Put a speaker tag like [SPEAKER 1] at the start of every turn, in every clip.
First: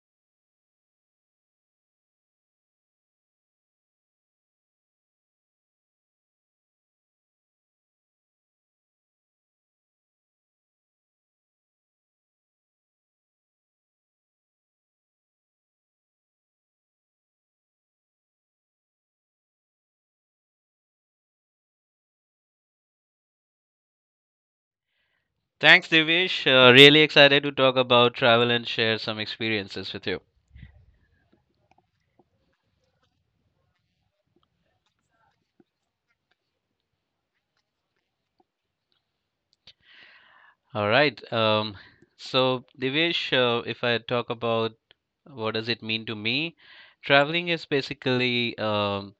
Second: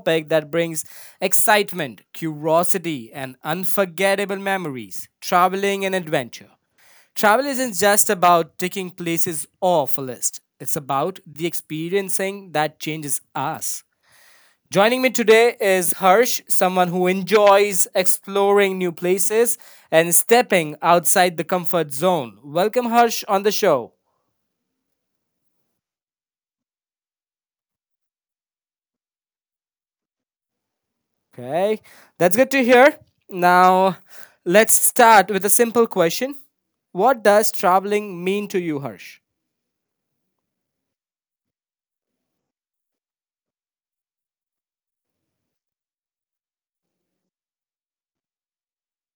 [SPEAKER 1] topic that brings excitement, curiosity, and unforgettable memories, traveling and adventure. Travel isn't just about ticking places off a list, it's about the experiencing that changes us. Joining me today is Harsh, someone who enjoys exploring new places and stepping outside the comfort zone. Welcome, Harsh, on the show.
[SPEAKER 2] Thanks, Divish. Really excited to talk about travel and share some experiences with you.
[SPEAKER 1] Okay, that's good to hear. Now, let's start with a simple question. What does traveling mean to you, Harsh?
[SPEAKER 2] All right. So, Divish, if I talk about what does it mean to me, traveling is basically,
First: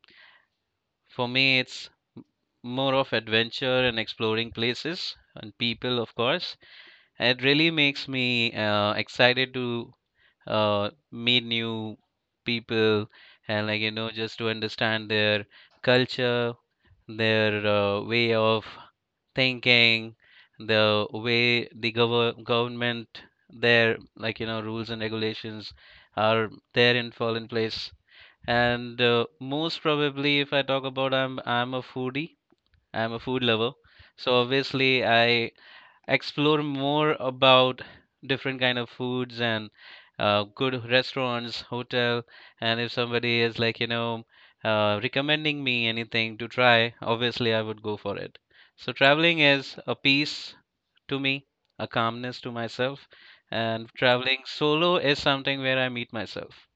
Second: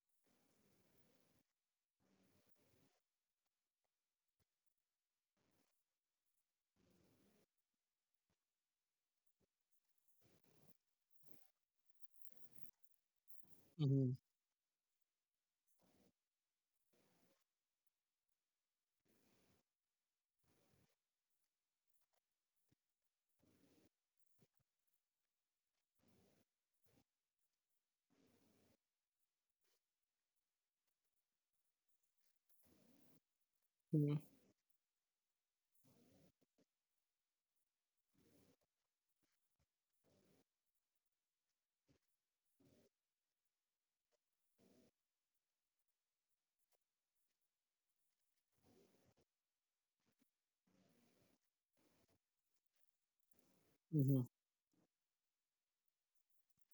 [SPEAKER 2] for me, it's m- more of adventure and exploring places and people, of course. It really makes me excited to meet new people and like you know
[SPEAKER 1] Mhm.
[SPEAKER 2] just to understand their culture, their way of thinking, the way the government, their like you know rules and regulations are there and fall in place. And most probably, if I talk about, I'm a foodie, I'm a food lover, so obviously I explore more about different kind of foods and good restaurants, hotel, and if somebody is like, you know, recommending me anything to try, obviously I would go for it. So traveling is a peace to me, a calmness to myself, and traveling solo is something where I meet myself.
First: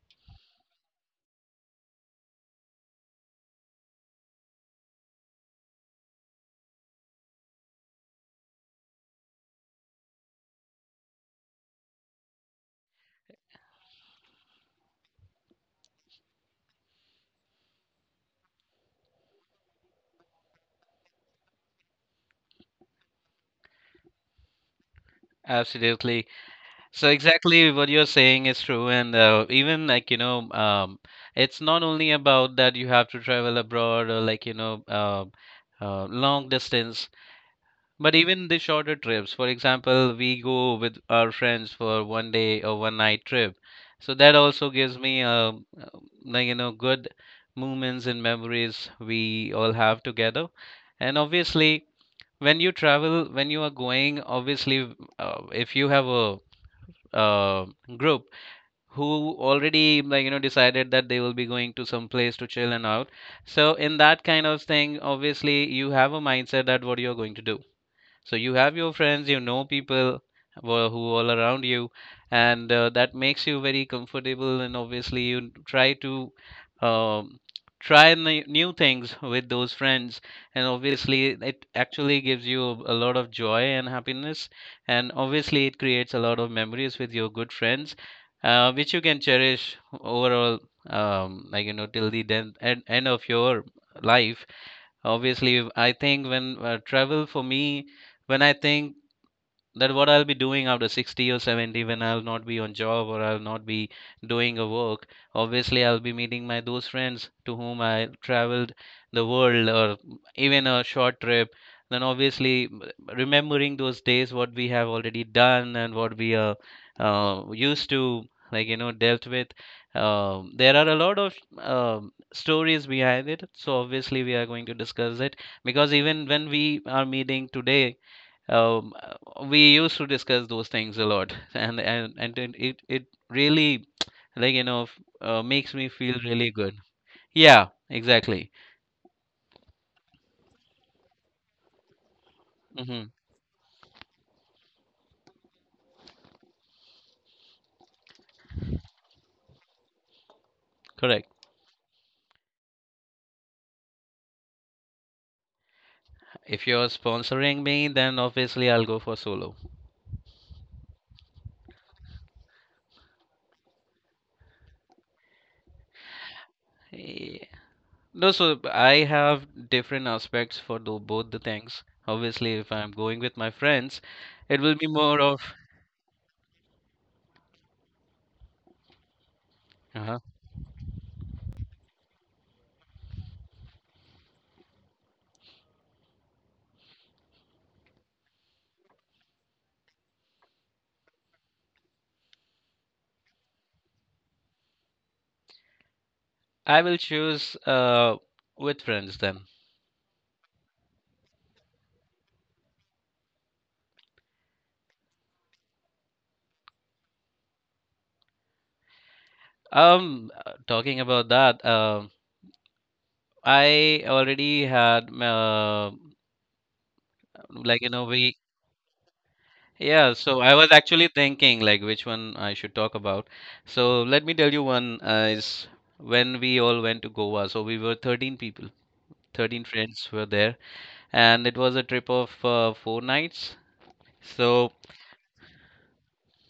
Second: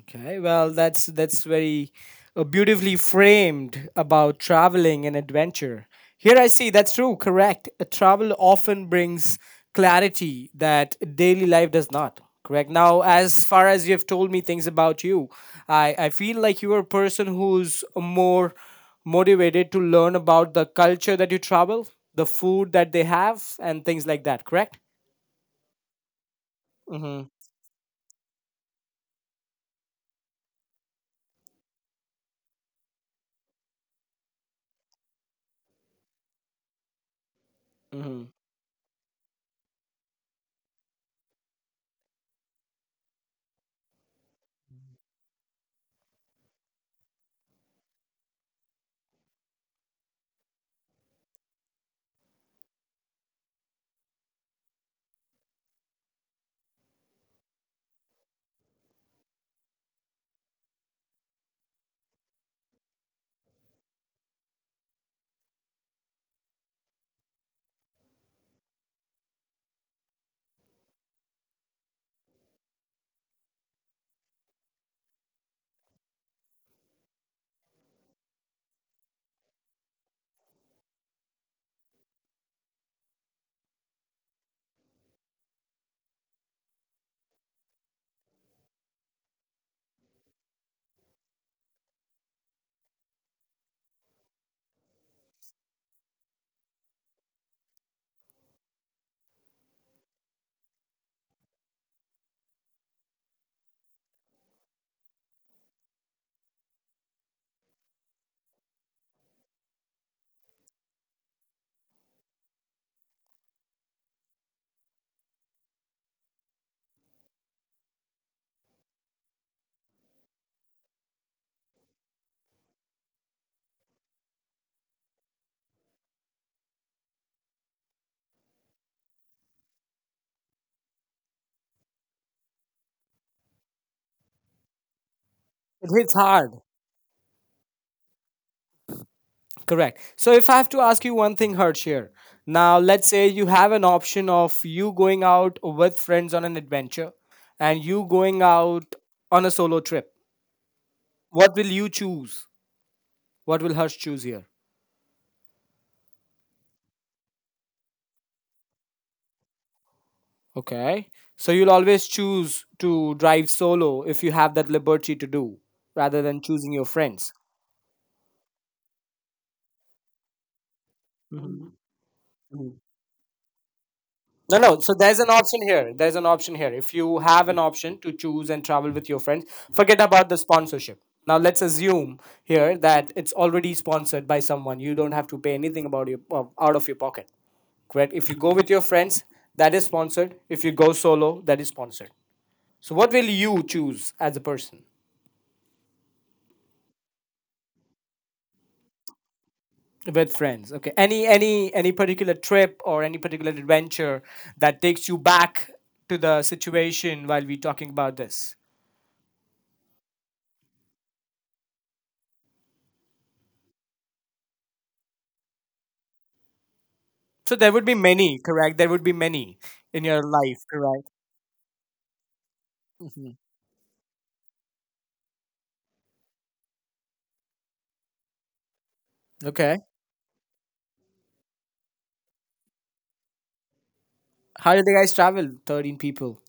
[SPEAKER 1] Okay, well, that's very beautifully framed about traveling and adventure. Here I see that's true, correct. Travel often brings clarity that daily life does not. Correct. Now, as far as you've told me things about you, I feel like you're a person who's more motivated to learn about the culture that you travel, the food that they have, and things like that, correct?
[SPEAKER 2] Absolutely. So
[SPEAKER 1] Mm-hmm.
[SPEAKER 2] exactly what you're saying is true, and even like you know, it's not only about that you have to travel abroad or like you know, long distance, but
[SPEAKER 1] Mm-hmm.
[SPEAKER 2] even the shorter trips. For example, we go with our friends for one day or one night trip, so that also gives me like you know, good moments and memories we all have together, and obviously. When you travel, when you are going, obviously, if you have a uh, group who already like you know decided that they will be going to some place to chill and out, so in that kind of thing obviously you have a mindset that what you're going to do, so you have your friends, you know, people who are, who all around you. And that makes you very comfortable, and obviously you try to um, try new things with those friends, and obviously it actually gives you a lot of joy and happiness, and obviously it creates a lot of memories with your good friends, which you can cherish overall, like you know, till the end of your life. Obviously, I think when travel for me, when I think that what I'll be doing after 60 or 70, when I'll not be on job or I'll not be doing a work. Obviously, I'll be meeting my those friends to whom I traveled the world or even a short trip. Then obviously, remembering those days, what we have already done and what we are used to, like you know, dealt with. There are a lot of stories behind it, so obviously we are going to discuss it, because even when we are meeting today, we used to discuss those things a lot and then it really like you know makes
[SPEAKER 1] It
[SPEAKER 2] me
[SPEAKER 1] hits
[SPEAKER 2] feel really
[SPEAKER 1] hard.
[SPEAKER 2] good. Yeah, exactly.
[SPEAKER 1] Correct. So if I have to ask you one thing, Harsh here. Now
[SPEAKER 2] Hmm.
[SPEAKER 1] let's say you have an option of you going out with friends on an adventure and you going out on a solo trip.
[SPEAKER 2] Correct.
[SPEAKER 1] What will you choose? What will Harsh choose here?
[SPEAKER 2] If you're sponsoring me, then obviously I'll go for solo.
[SPEAKER 1] Okay. So you'll always choose to drive solo if you have that liberty to do rather than choosing your friends.
[SPEAKER 2] Yeah. No, so I have different aspects for both the things. Obviously, if I'm going with my friends,
[SPEAKER 1] No,
[SPEAKER 2] it will
[SPEAKER 1] no.
[SPEAKER 2] be
[SPEAKER 1] So there's
[SPEAKER 2] more
[SPEAKER 1] an
[SPEAKER 2] of
[SPEAKER 1] option here. There's an option here. If you have an option to choose and travel with your friends, forget
[SPEAKER 2] uh.
[SPEAKER 1] about the sponsorship. Now let's assume here that it's already sponsored by someone. You don't have to pay anything about your out of your pocket. Correct. If you go with your friends, that is sponsored. If you go solo, that is sponsored. So what will you choose as a person
[SPEAKER 2] I will choose with friends then.
[SPEAKER 1] with friends? Okay. Any particular trip or any particular adventure that takes you back to the situation while we talking about this?
[SPEAKER 2] Talking about that, I already had
[SPEAKER 1] So there
[SPEAKER 2] like,
[SPEAKER 1] would
[SPEAKER 2] you
[SPEAKER 1] be
[SPEAKER 2] know,
[SPEAKER 1] many,
[SPEAKER 2] we.
[SPEAKER 1] correct? There would be many in
[SPEAKER 2] Yeah,
[SPEAKER 1] your
[SPEAKER 2] so I
[SPEAKER 1] life,
[SPEAKER 2] was
[SPEAKER 1] correct?
[SPEAKER 2] actually thinking like which one I should talk
[SPEAKER 1] Hmm.
[SPEAKER 2] about. So let me tell you one is when we all went to Goa. So we were 13 people, 13
[SPEAKER 1] Okay.
[SPEAKER 2] friends were there, and it was a trip of 4 nights. So
[SPEAKER 1] How did the guys travel? 13 people.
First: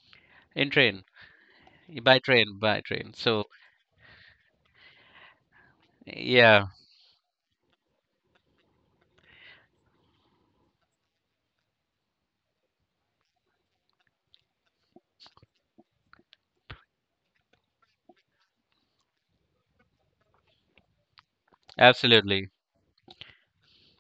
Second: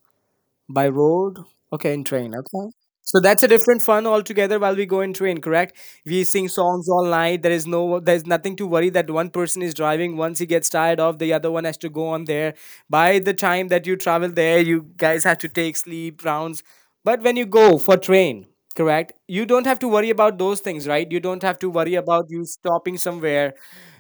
[SPEAKER 2] in
[SPEAKER 1] By
[SPEAKER 2] train.
[SPEAKER 1] road? Okay, in
[SPEAKER 2] by
[SPEAKER 1] train.
[SPEAKER 2] train,
[SPEAKER 1] Okay.
[SPEAKER 2] by train.
[SPEAKER 1] So that's
[SPEAKER 2] So
[SPEAKER 1] a different fun altogether while we go in train, correct? We sing
[SPEAKER 2] yeah,
[SPEAKER 1] songs all night. There is no there's nothing to worry that one person is driving. Once he gets tired off, the other one has to go on there. By the time that you travel there, you guys have to take sleep rounds. But when you go for train, correct? You don't have to worry about those things, right? You don't have to worry about you
[SPEAKER 2] absolutely.
[SPEAKER 1] stopping somewhere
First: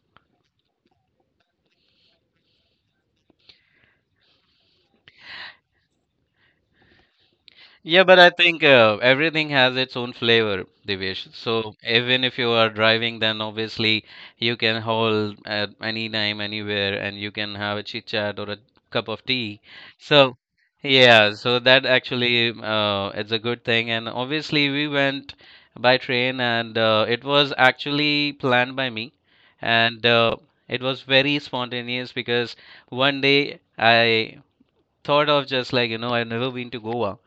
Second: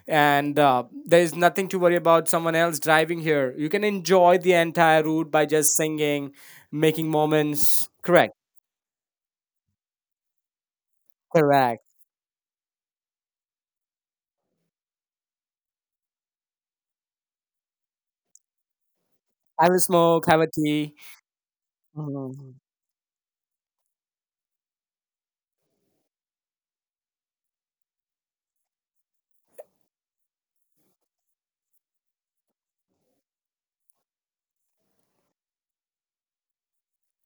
[SPEAKER 1] and there is nothing to worry about someone else driving here. You can enjoy the entire route by just singing, making moments.
[SPEAKER 2] Yeah, but I
[SPEAKER 1] Correct,
[SPEAKER 2] think everything has its own flavor, Divesh. So
[SPEAKER 1] correct.
[SPEAKER 2] even if you are driving, then obviously you can hold at any time, anywhere, and you can have a chit chat or a cup of tea.
[SPEAKER 1] Have a smoke,
[SPEAKER 2] So
[SPEAKER 1] have a tea.
[SPEAKER 2] yeah, so that actually
[SPEAKER 1] Mhm.
[SPEAKER 2] it's a good thing. And obviously we went by train, and it was actually planned by me, and it was very spontaneous because one day I thought of just like you know I've never been to Goa,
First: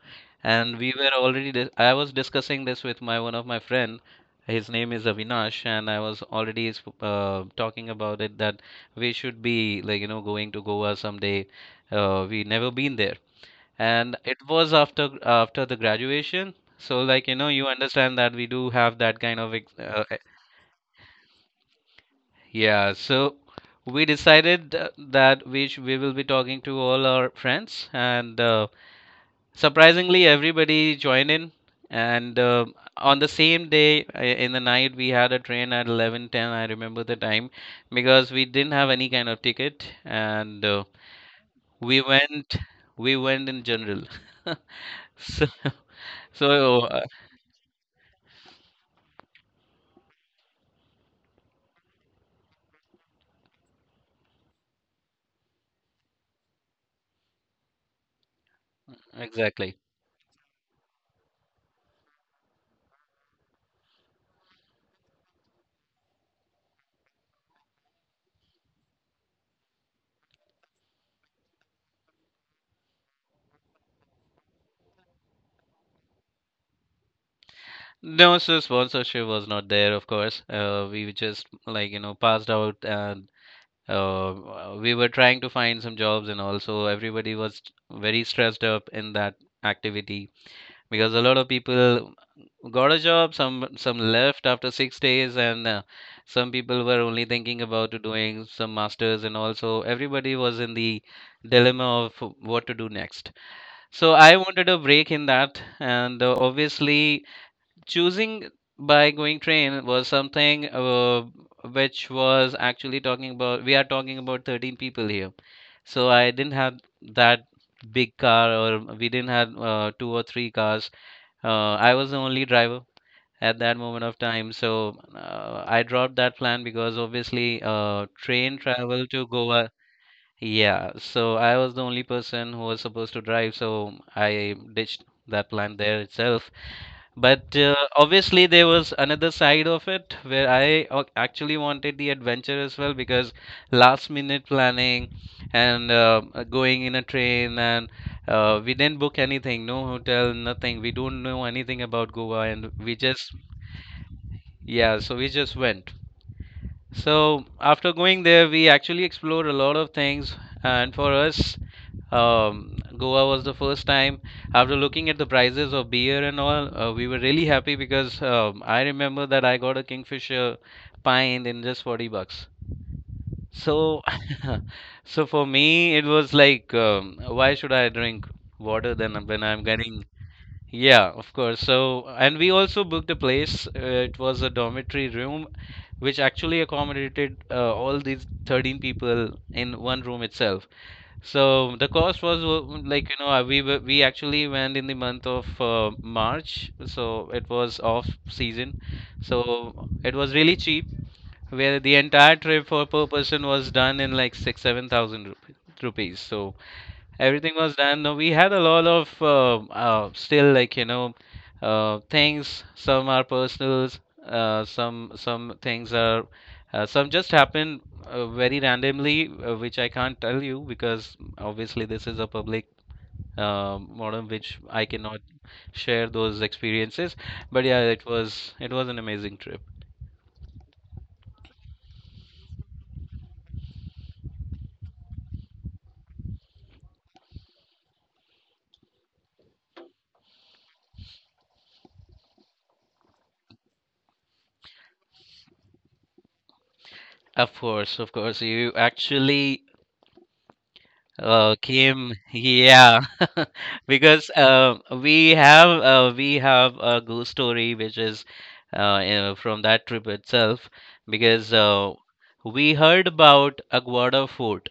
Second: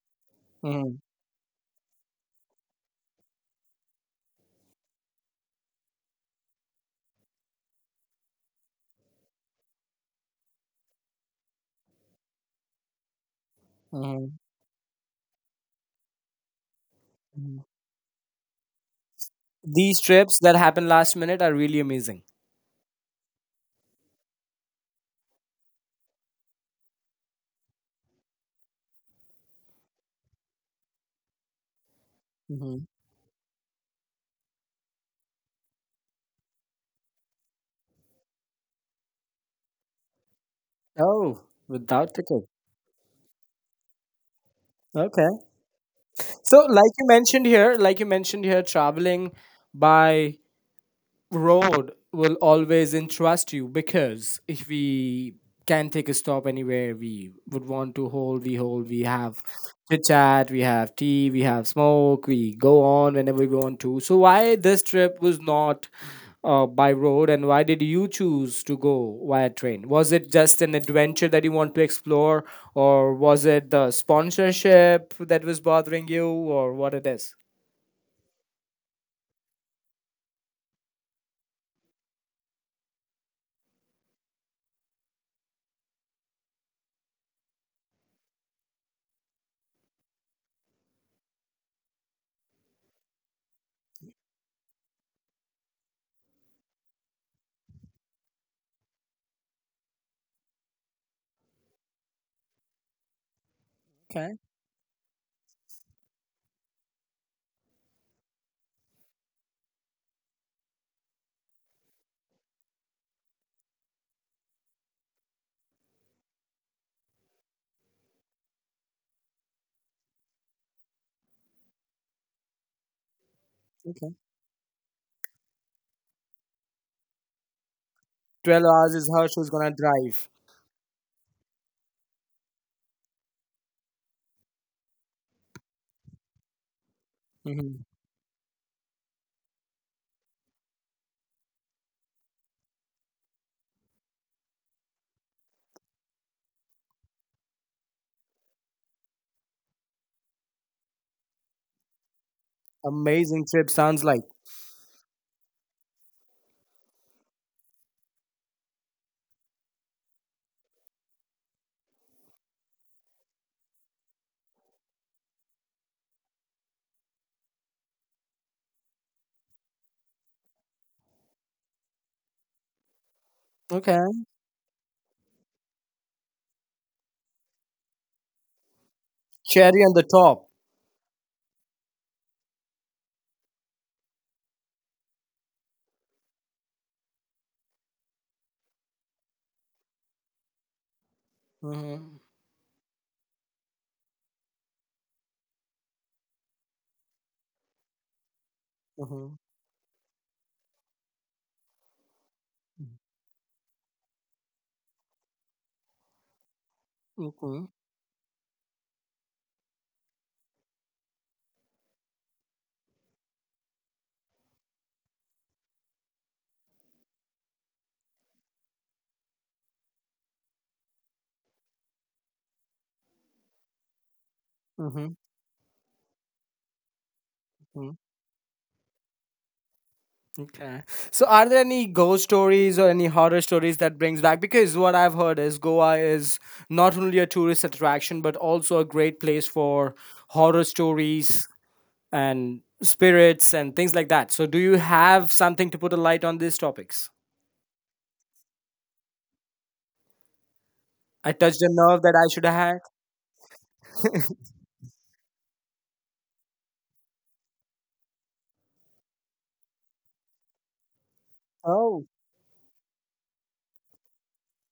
[SPEAKER 2] and we
[SPEAKER 1] Mhm.
[SPEAKER 2] were already I was discussing this with my one of my friend. His name is Avinash, and I was already talking about it that we should be like you know going to Goa someday. We never been there, and
[SPEAKER 1] Mhm.
[SPEAKER 2] it was after the graduation. So like you know
[SPEAKER 1] Mhm.
[SPEAKER 2] you understand that we do have that kind of
[SPEAKER 1] These trips that happen last minute are really amazing.
[SPEAKER 2] yeah. So we decided that we will be talking to all our friends. And surprisingly everybody joined in, and
[SPEAKER 1] Mhm.
[SPEAKER 2] on the same day in the night, we had a train at 11:10. I remember the time because we didn't have any kind of ticket, and
[SPEAKER 1] Oh,
[SPEAKER 2] we
[SPEAKER 1] without ticket.
[SPEAKER 2] went, we went in general.
[SPEAKER 1] Okay.
[SPEAKER 2] so,
[SPEAKER 1] So,
[SPEAKER 2] so
[SPEAKER 1] like
[SPEAKER 2] uh,
[SPEAKER 1] you mentioned here, like you mentioned here, traveling by road will always interest you because if we can take a stop anywhere we would want to hold, we have
[SPEAKER 2] exactly.
[SPEAKER 1] chit chat, we have tea, we have smoke, we go on whenever we want to. So why this trip was not by road, and why did you choose to go via train? Was it just an adventure that you want to explore, or was it the sponsorship that was bothering you, or what it is?
[SPEAKER 2] No, so sponsorship was not there, of course. We were just like you know passed out, and uh, we were trying to find some jobs, and also everybody was very stressed up in that activity because a lot of people got a job, some left after 6 days, and some people were only thinking about to doing some masters, and also everybody was in the dilemma of what to do next. So
[SPEAKER 1] Okay.
[SPEAKER 2] I wanted a break in that, and obviously choosing by going train was something which was actually talking about, we are talking about 13 people here, so I didn't have that big car, or we didn't have two or three cars. I was the only driver at that moment
[SPEAKER 1] Okay.
[SPEAKER 2] of time, so I dropped that plan because obviously train
[SPEAKER 1] 12 hours
[SPEAKER 2] travel
[SPEAKER 1] is
[SPEAKER 2] to
[SPEAKER 1] how she was gonna
[SPEAKER 2] Goa.
[SPEAKER 1] drive.
[SPEAKER 2] Yeah, so I was the only person who was supposed to drive, so I ditched that plan there itself. But
[SPEAKER 1] Mm-hmm.
[SPEAKER 2] obviously, there was another side of it where I actually wanted the adventure as well, because last minute planning and going in a train, and we didn't book anything, no hotel, nothing. We don't know anything about Goa, and we just,
[SPEAKER 1] Amazing trip sounds like.
[SPEAKER 2] yeah, so we just went. So after going there, we actually explored a lot of things, and for us, Goa was the first time. After looking at the prices of beer and all, we were really happy because I remember that I got a Kingfisher pint in just 40 bucks.
[SPEAKER 1] Okay.
[SPEAKER 2] So, so for me, it was like, why should I drink water then when I'm
[SPEAKER 1] Cherry on the
[SPEAKER 2] getting
[SPEAKER 1] top.
[SPEAKER 2] yeah, of course. So, and we also booked a place. It was a dormitory room, which actually accommodated all these 13 people in one room itself. So the
[SPEAKER 1] Mm-hmm.
[SPEAKER 2] cost was like you know we actually went in the month of March, so it was off season, so it was really cheap, where the entire trip
[SPEAKER 1] Mm-hmm.
[SPEAKER 2] for per person was done in like 6 7,000 rupees. So everything
[SPEAKER 1] Okay.
[SPEAKER 2] was done. No, we had a lot of still like you know things. Some are personals. Some things are some just happen very randomly, which I can't tell you because obviously this is a public modem, which I
[SPEAKER 1] Mm-hmm.
[SPEAKER 2] cannot share those experiences. But yeah, it was an amazing trip.
[SPEAKER 1] Okay. So, are there any ghost stories or any horror stories that brings back? Because what I've heard is Goa is not only a tourist attraction but also a great place for horror stories and spirits and things like that. So, do you have something to put a light on these topics?
[SPEAKER 2] Of course, you actually
[SPEAKER 1] I
[SPEAKER 2] uh,
[SPEAKER 1] touched a nerve
[SPEAKER 2] Kim,
[SPEAKER 1] that I should have had.
[SPEAKER 2] yeah, because we have a ghost story which is you know, from that trip itself, because
[SPEAKER 1] Oh,
[SPEAKER 2] we heard about Aguada Fort,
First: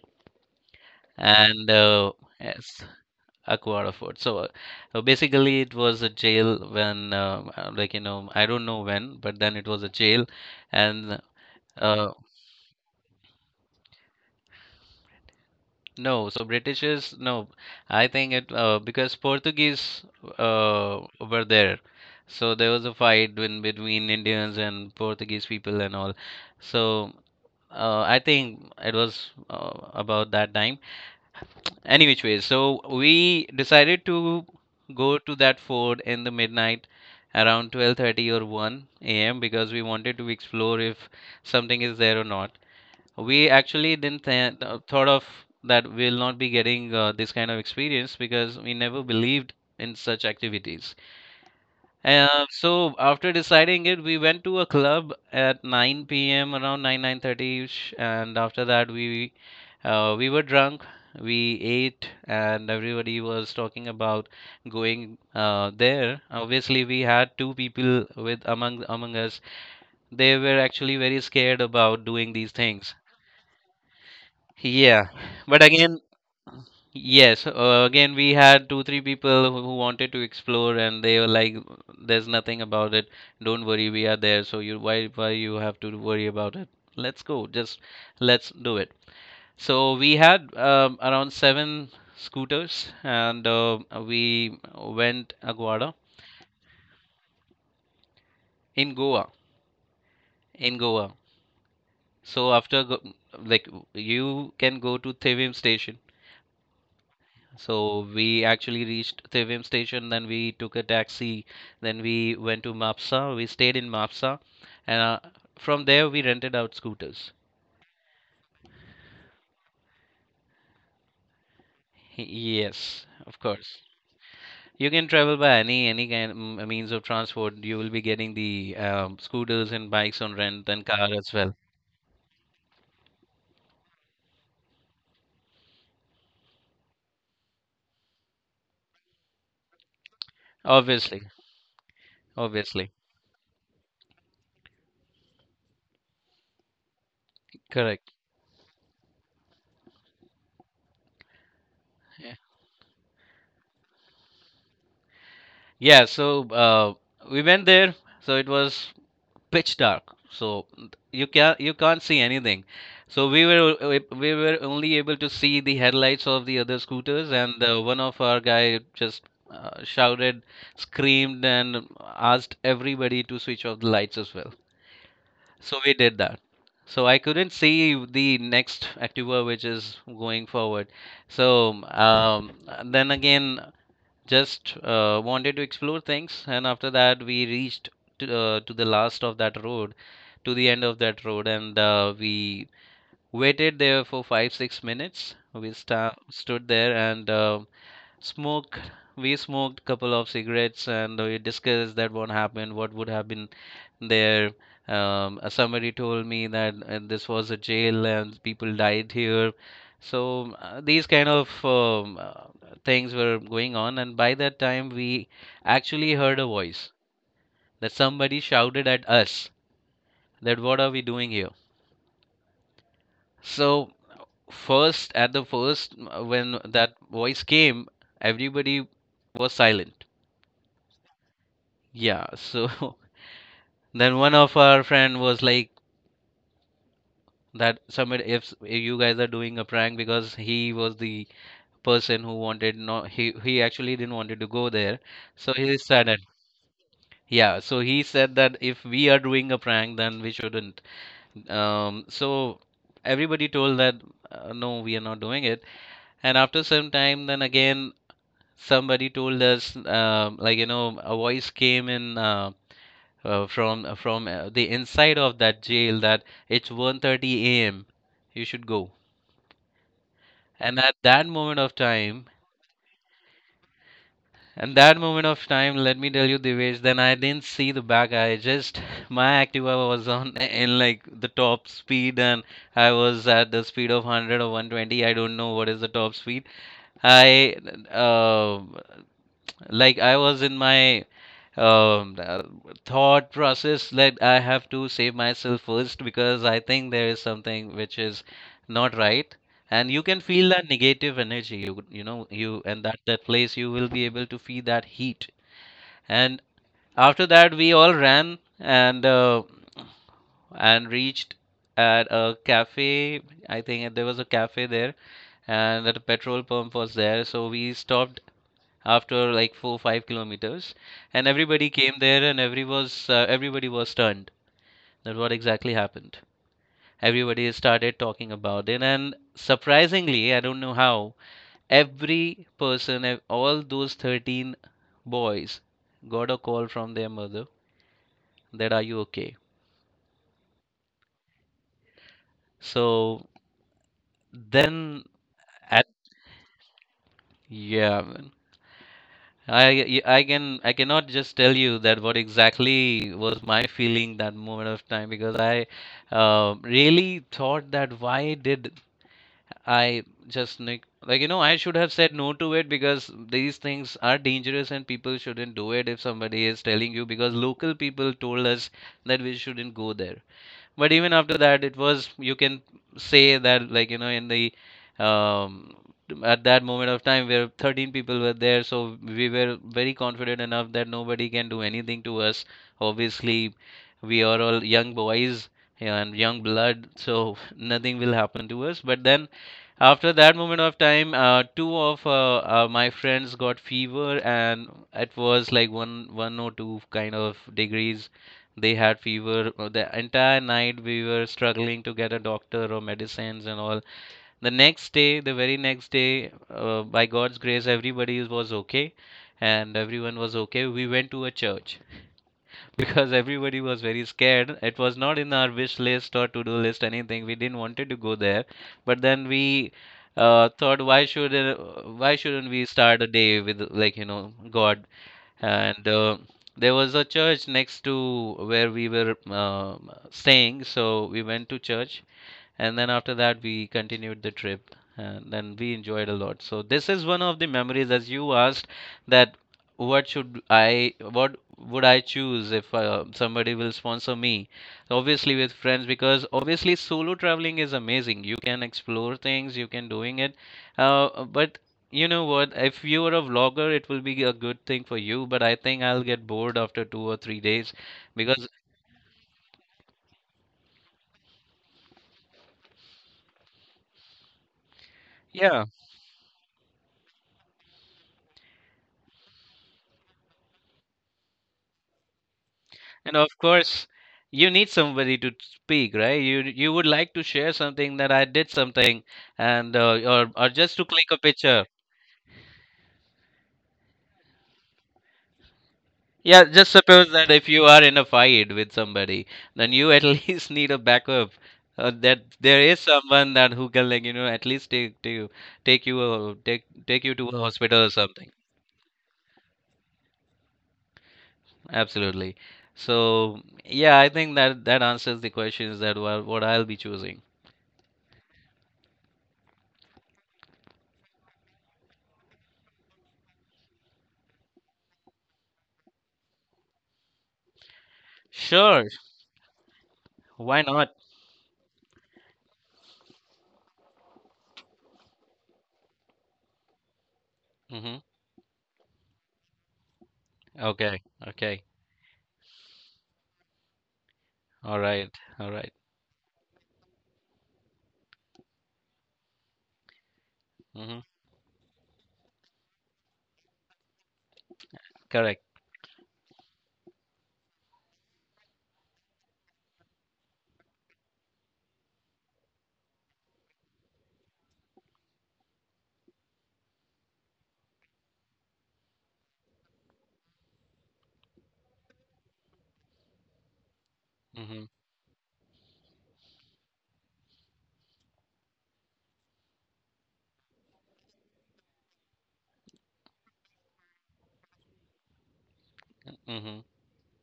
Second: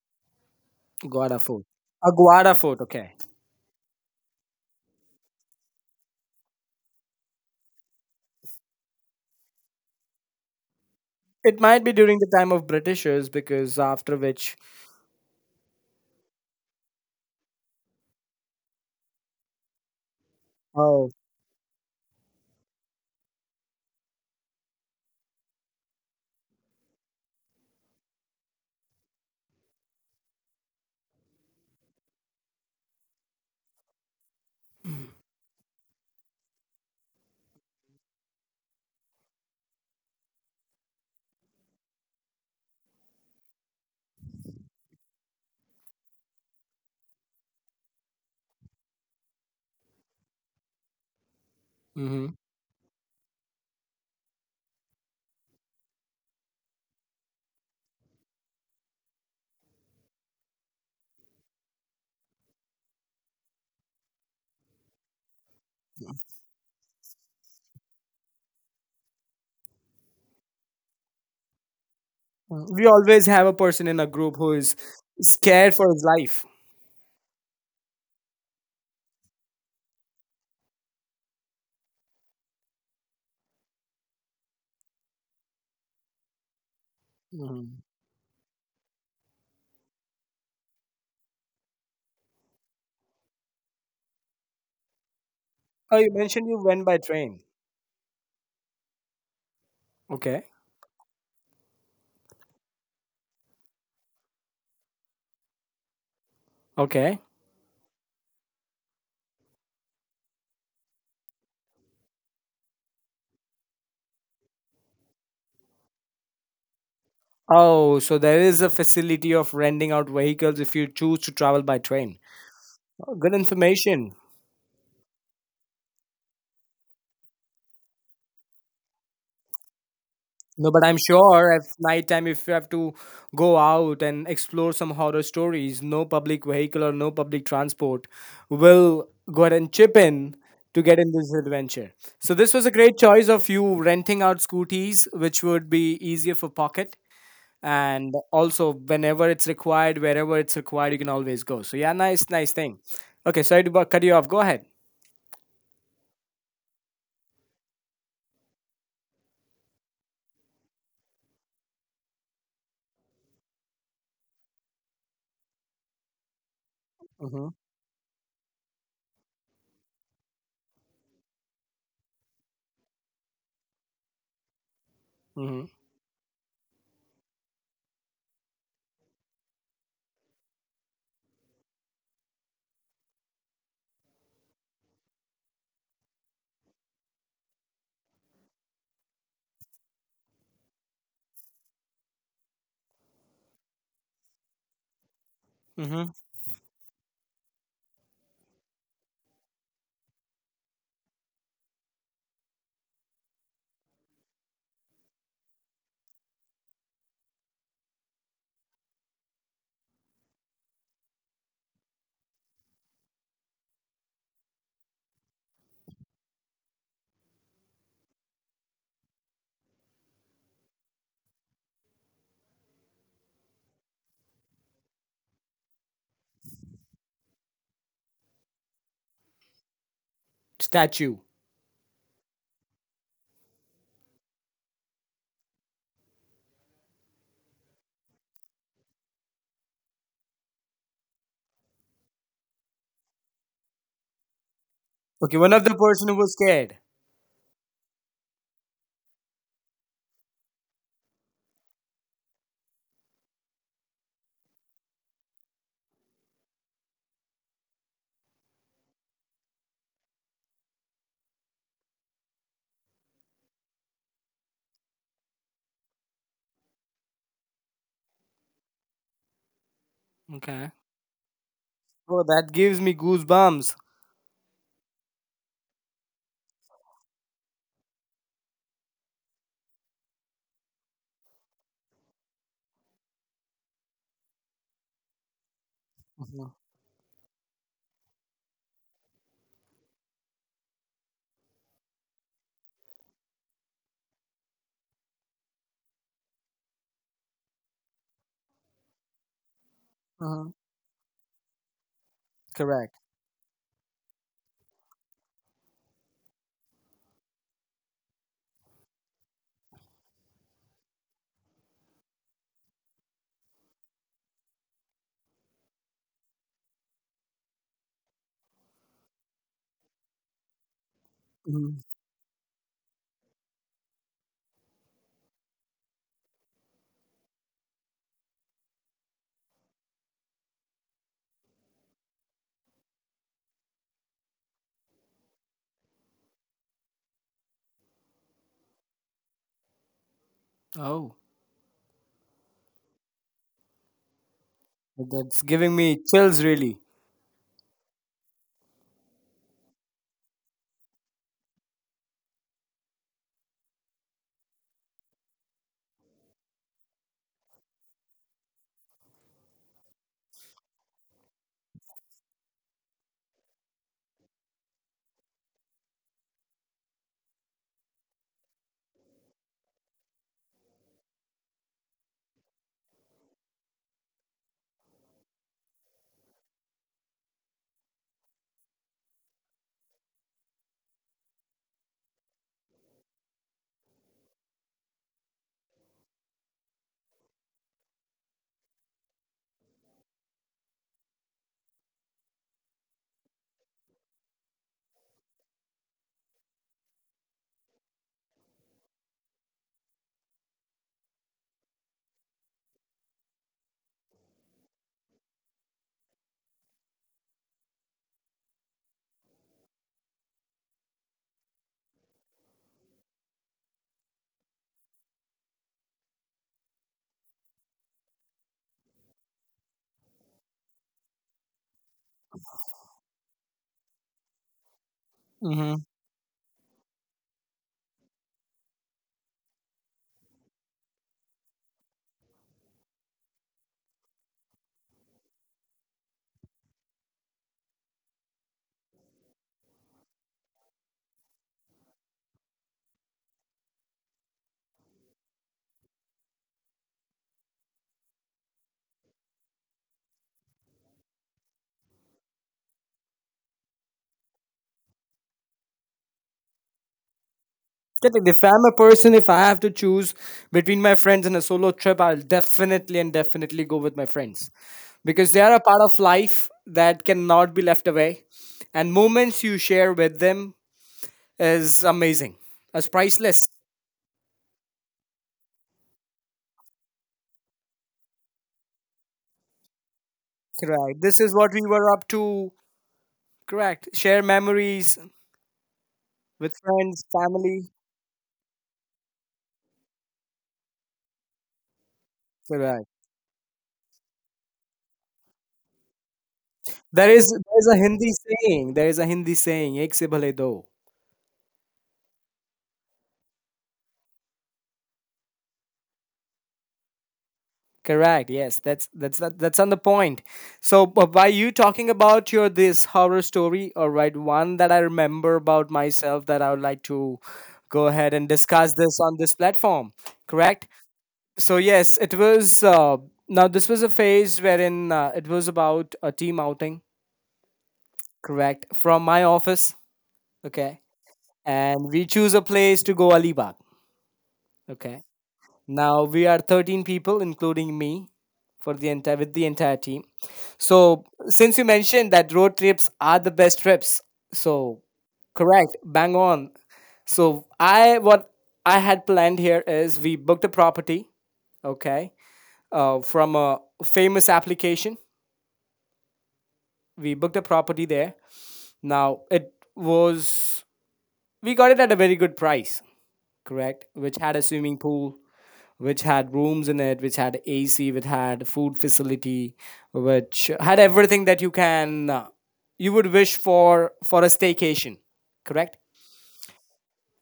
[SPEAKER 1] Guada fort.
[SPEAKER 2] and
[SPEAKER 1] A Guada
[SPEAKER 2] yes,
[SPEAKER 1] fort. Okay.
[SPEAKER 2] Aguada Fort. So basically, it was a jail when like you know, I don't know when, but then it was a jail, and
[SPEAKER 1] It might be
[SPEAKER 2] uh.
[SPEAKER 1] during the time of Britishers, because after which,
[SPEAKER 2] No, so British is no. I think it because Portuguese
[SPEAKER 1] oh,
[SPEAKER 2] were there, so there was a fight in between Indians and Portuguese people and all. So I think it was about that time. Any which way, so we decided to go to that fort in the midnight, around 12:30 or 1 a.m., because we wanted to explore if something is there or not. We actually didn't thought of that we'll not be getting this kind of experience because we never believed in such activities.
[SPEAKER 1] hmm
[SPEAKER 2] So after deciding it, we went to a club at 9 p.m., around 9 9:30 ish, and after that we were drunk. We ate, and everybody was talking about going there. Obviously, we had two people with among us. They were actually very scared about doing these
[SPEAKER 1] we
[SPEAKER 2] things.
[SPEAKER 1] always have a person in a group who is
[SPEAKER 2] Yeah, but
[SPEAKER 1] scared for
[SPEAKER 2] again,
[SPEAKER 1] his life.
[SPEAKER 2] yes, again we had 2 3 people who wanted to explore, and they were like, "There's nothing about it. Don't worry, we are there. So you why you have to worry about it? Let's go. Just
[SPEAKER 1] Mhm.
[SPEAKER 2] let's do it." So we had around 7 scooters, and we went Aguada
[SPEAKER 1] Oh, you mentioned you went by train.
[SPEAKER 2] in Goa.
[SPEAKER 1] Okay.
[SPEAKER 2] In Goa. So after go, like you can go to Thevim station.
[SPEAKER 1] Okay.
[SPEAKER 2] So we actually reached Tivim station, then we took a taxi, then we went to Mapsa. We stayed in Mapsa, and from there we rented out scooters.
[SPEAKER 1] Oh, so there is a facility of renting out vehicles if you choose to travel by train.
[SPEAKER 2] Yes,
[SPEAKER 1] Oh, good
[SPEAKER 2] of course.
[SPEAKER 1] information.
[SPEAKER 2] You can travel by any means of transport. You will be getting the scooters and bikes on rent,
[SPEAKER 1] No,
[SPEAKER 2] and
[SPEAKER 1] but I'm
[SPEAKER 2] car as well.
[SPEAKER 1] sure at night time, if you have to go out and explore some horror stories, no public vehicle or no public transport will go ahead and chip in to get in
[SPEAKER 2] Obviously,
[SPEAKER 1] this adventure. So this was a
[SPEAKER 2] obviously,
[SPEAKER 1] great choice of you renting out scooties, which would be easier for pocket.
[SPEAKER 2] correct.
[SPEAKER 1] And also, whenever it's required, wherever it's required, you can always go. So yeah, nice,
[SPEAKER 2] Yeah.
[SPEAKER 1] nice thing. Okay, sorry to cut you off. Go ahead.
[SPEAKER 2] Yeah, so we went there. So it was pitch dark, so you can't see anything, so we we were only able to see the headlights of the other scooters,
[SPEAKER 1] Mm-hmm.
[SPEAKER 2] and one of our guy just shouted, screamed, and asked everybody to switch off the lights as well,
[SPEAKER 1] Mm-hmm.
[SPEAKER 2] so we did that, so I couldn't see the next Activa which is going forward. So um, then again just wanted to explore things, and after that we reached to the last of that road, to the end of that road. And we waited there for 5-6 minutes, we
[SPEAKER 1] Mm-hmm.
[SPEAKER 2] stood there and smoked we smoked couple of cigarettes, and we discussed that what happened, what would have been there. Somebody told me that this was a jail and people died here. So these kind of things were going on, and by that time we actually heard a voice, that somebody shouted at us, that what are we doing here? So at the first, when that voice came, everybody was silent.
[SPEAKER 1] Statue.
[SPEAKER 2] Yeah, so then one of our friend was like, that somebody, if you guys are doing a prank, because he was the person who wanted, no, he actually didn't wanted to go there.
[SPEAKER 1] Okay,
[SPEAKER 2] So
[SPEAKER 1] one of
[SPEAKER 2] he
[SPEAKER 1] the
[SPEAKER 2] said
[SPEAKER 1] person who
[SPEAKER 2] it,
[SPEAKER 1] was scared.
[SPEAKER 2] yeah, so he said that if we are doing a prank then we shouldn't, so everybody told that no, we are not doing it. And after some time, then again somebody told us, like a voice came in from the inside of that jail, that it's 1:30 a.m., you should go.
[SPEAKER 1] Okay.
[SPEAKER 2] And at that moment of
[SPEAKER 1] Oh,
[SPEAKER 2] time,
[SPEAKER 1] that gives me goosebumps.
[SPEAKER 2] and that moment of time, let me tell you, Divesh, then I didn't see the back. I just, my Activa was on in like the top speed, and I was at the speed of 100 or 120. I don't know what is the top speed.
[SPEAKER 1] Mhm.
[SPEAKER 2] I, uh, like, I was in my Um, uh, thought process, like I have to save myself first, because I think there is something which is not right, and you can feel
[SPEAKER 1] Mhm.
[SPEAKER 2] that negative energy. You know you, and
[SPEAKER 1] Correct.
[SPEAKER 2] that that place, you will be able to feel that heat. And after that, we all ran and reached at a cafe. I think there was a cafe there, and that a petrol pump was there. So we stopped after like 4 5 kilometers, and everybody
[SPEAKER 1] Mhm.
[SPEAKER 2] came there, and everybody was stunned that what exactly happened. Everybody started talking about it, and surprisingly I don't know how every person all those 13 boys got a call from their mother, that are you okay?
[SPEAKER 1] Oh.
[SPEAKER 2] So then
[SPEAKER 1] That's giving
[SPEAKER 2] at
[SPEAKER 1] me chills, really.
[SPEAKER 2] yeah, I cannot just tell you that what exactly was my feeling that moment of time, because I really thought that why did I just like I should have said no to it, because these things are dangerous and people shouldn't do it if somebody is telling you, because local people told us that we shouldn't go there. But even after that, it was, you can say that, like in the um, at that moment of time, where 13 people were there, so we were very confident enough that nobody can do anything to us, obviously. We are all young boys and young blood, so nothing will happen to us. But then after that moment of time, two of my friends got fever, and it was like one or two kind of degrees. They had fever. The entire night we were struggling to get a doctor or medicines and all. The next day, the very next day, by God's grace, everybody was okay, and everyone was okay. We went to a church because everybody was very scared. It was not in our wish list or to do list, anything. We didn't wanted to go there, but then we thought, why shouldn't we start a day with, like God?
[SPEAKER 1] Mm-hmm.
[SPEAKER 2] And there was a church next to where we were staying, so we went to church. And then after that we continued the trip, and then we enjoyed a lot. So this is one of the memories, as you asked, that what would I choose if somebody will sponsor me. Obviously, with friends, because obviously solo traveling is amazing, you can explore things, you can doing it, but you know what, if you are a vlogger it will be a good thing for you, but I think I'll get bored after 2 or 3 days,
[SPEAKER 1] If
[SPEAKER 2] because...
[SPEAKER 1] I'm a person, if I have to choose between my friends and a solo trip, I'll definitely and definitely go with my friends because they are a
[SPEAKER 2] Yeah.
[SPEAKER 1] part of life that cannot be left away, and moments you share with them is amazing, as
[SPEAKER 2] And of
[SPEAKER 1] priceless.
[SPEAKER 2] course, you need somebody to speak, right? You would like to share something, that I did something, and or just to
[SPEAKER 1] Correct.
[SPEAKER 2] click a
[SPEAKER 1] This is what we
[SPEAKER 2] picture.
[SPEAKER 1] were up to. Correct. Share memories
[SPEAKER 2] Yeah,
[SPEAKER 1] with
[SPEAKER 2] just
[SPEAKER 1] friends,
[SPEAKER 2] suppose that if you
[SPEAKER 1] family.
[SPEAKER 2] are in a fight with somebody, then you at least need a backup. That there is
[SPEAKER 1] Correct.
[SPEAKER 2] someone that who can, like at least take to you take take
[SPEAKER 1] There
[SPEAKER 2] you to
[SPEAKER 1] is,
[SPEAKER 2] a
[SPEAKER 1] there's a
[SPEAKER 2] hospital or
[SPEAKER 1] Hindi
[SPEAKER 2] something.
[SPEAKER 1] saying. There is a Hindi saying, "Ek se bhale do."
[SPEAKER 2] Absolutely. So yeah, I think that that answers the questions, that what I'll be choosing.
[SPEAKER 1] Correct. Yes, that's on the point. So, but by you talking about your this horror story, all right, one that I remember about myself that I would like to go ahead and discuss
[SPEAKER 2] Sure,
[SPEAKER 1] this on this platform.
[SPEAKER 2] why
[SPEAKER 1] Correct.
[SPEAKER 2] not?
[SPEAKER 1] So yes, it was. Now this was a phase wherein it was about a team outing.
[SPEAKER 2] Mm-hmm.
[SPEAKER 1] Correct. From my office. Okay,
[SPEAKER 2] Okay, okay.
[SPEAKER 1] and we choose a place to go Alibag.
[SPEAKER 2] All
[SPEAKER 1] Okay.
[SPEAKER 2] right, all right.
[SPEAKER 1] Now we are 13 people, including me, for the entire, with the entire team.
[SPEAKER 2] Mm-hmm.
[SPEAKER 1] So since you mentioned that road trips are the best trips, so
[SPEAKER 2] Correct.
[SPEAKER 1] correct, bang on. So I, what I had planned here is we booked a property. Okay, from a famous application. We booked a property there. Now it was, we got it at a very good price, correct, which had a
[SPEAKER 2] Mm-hmm.
[SPEAKER 1] swimming pool, which had rooms in it, which had AC, which had food facility, which had everything that you can you would wish for a staycation, correct.
[SPEAKER 2] Mm-hmm.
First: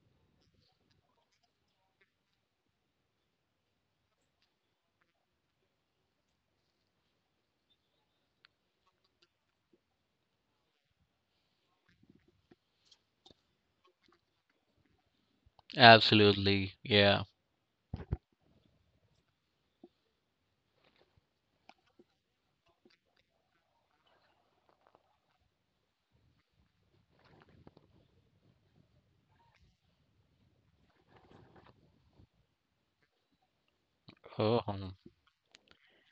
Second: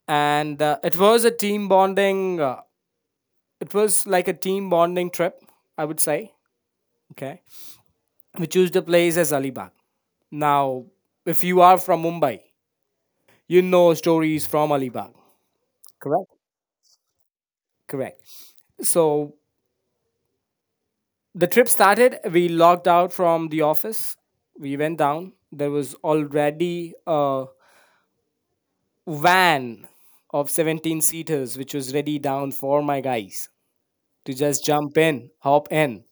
[SPEAKER 1] And it was a team bonding, trip I would say. Okay, we choose the place as Alibag. Now, if you are from Mumbai, you know stories from Alibag, correct,
[SPEAKER 2] Absolutely. Yeah.
[SPEAKER 1] correct. So the trip started. We logged out from the office. We went down. There was already a van of 17 seaters which was ready down for my guys to
[SPEAKER 2] Oh.
[SPEAKER 1] just jump in, hop in,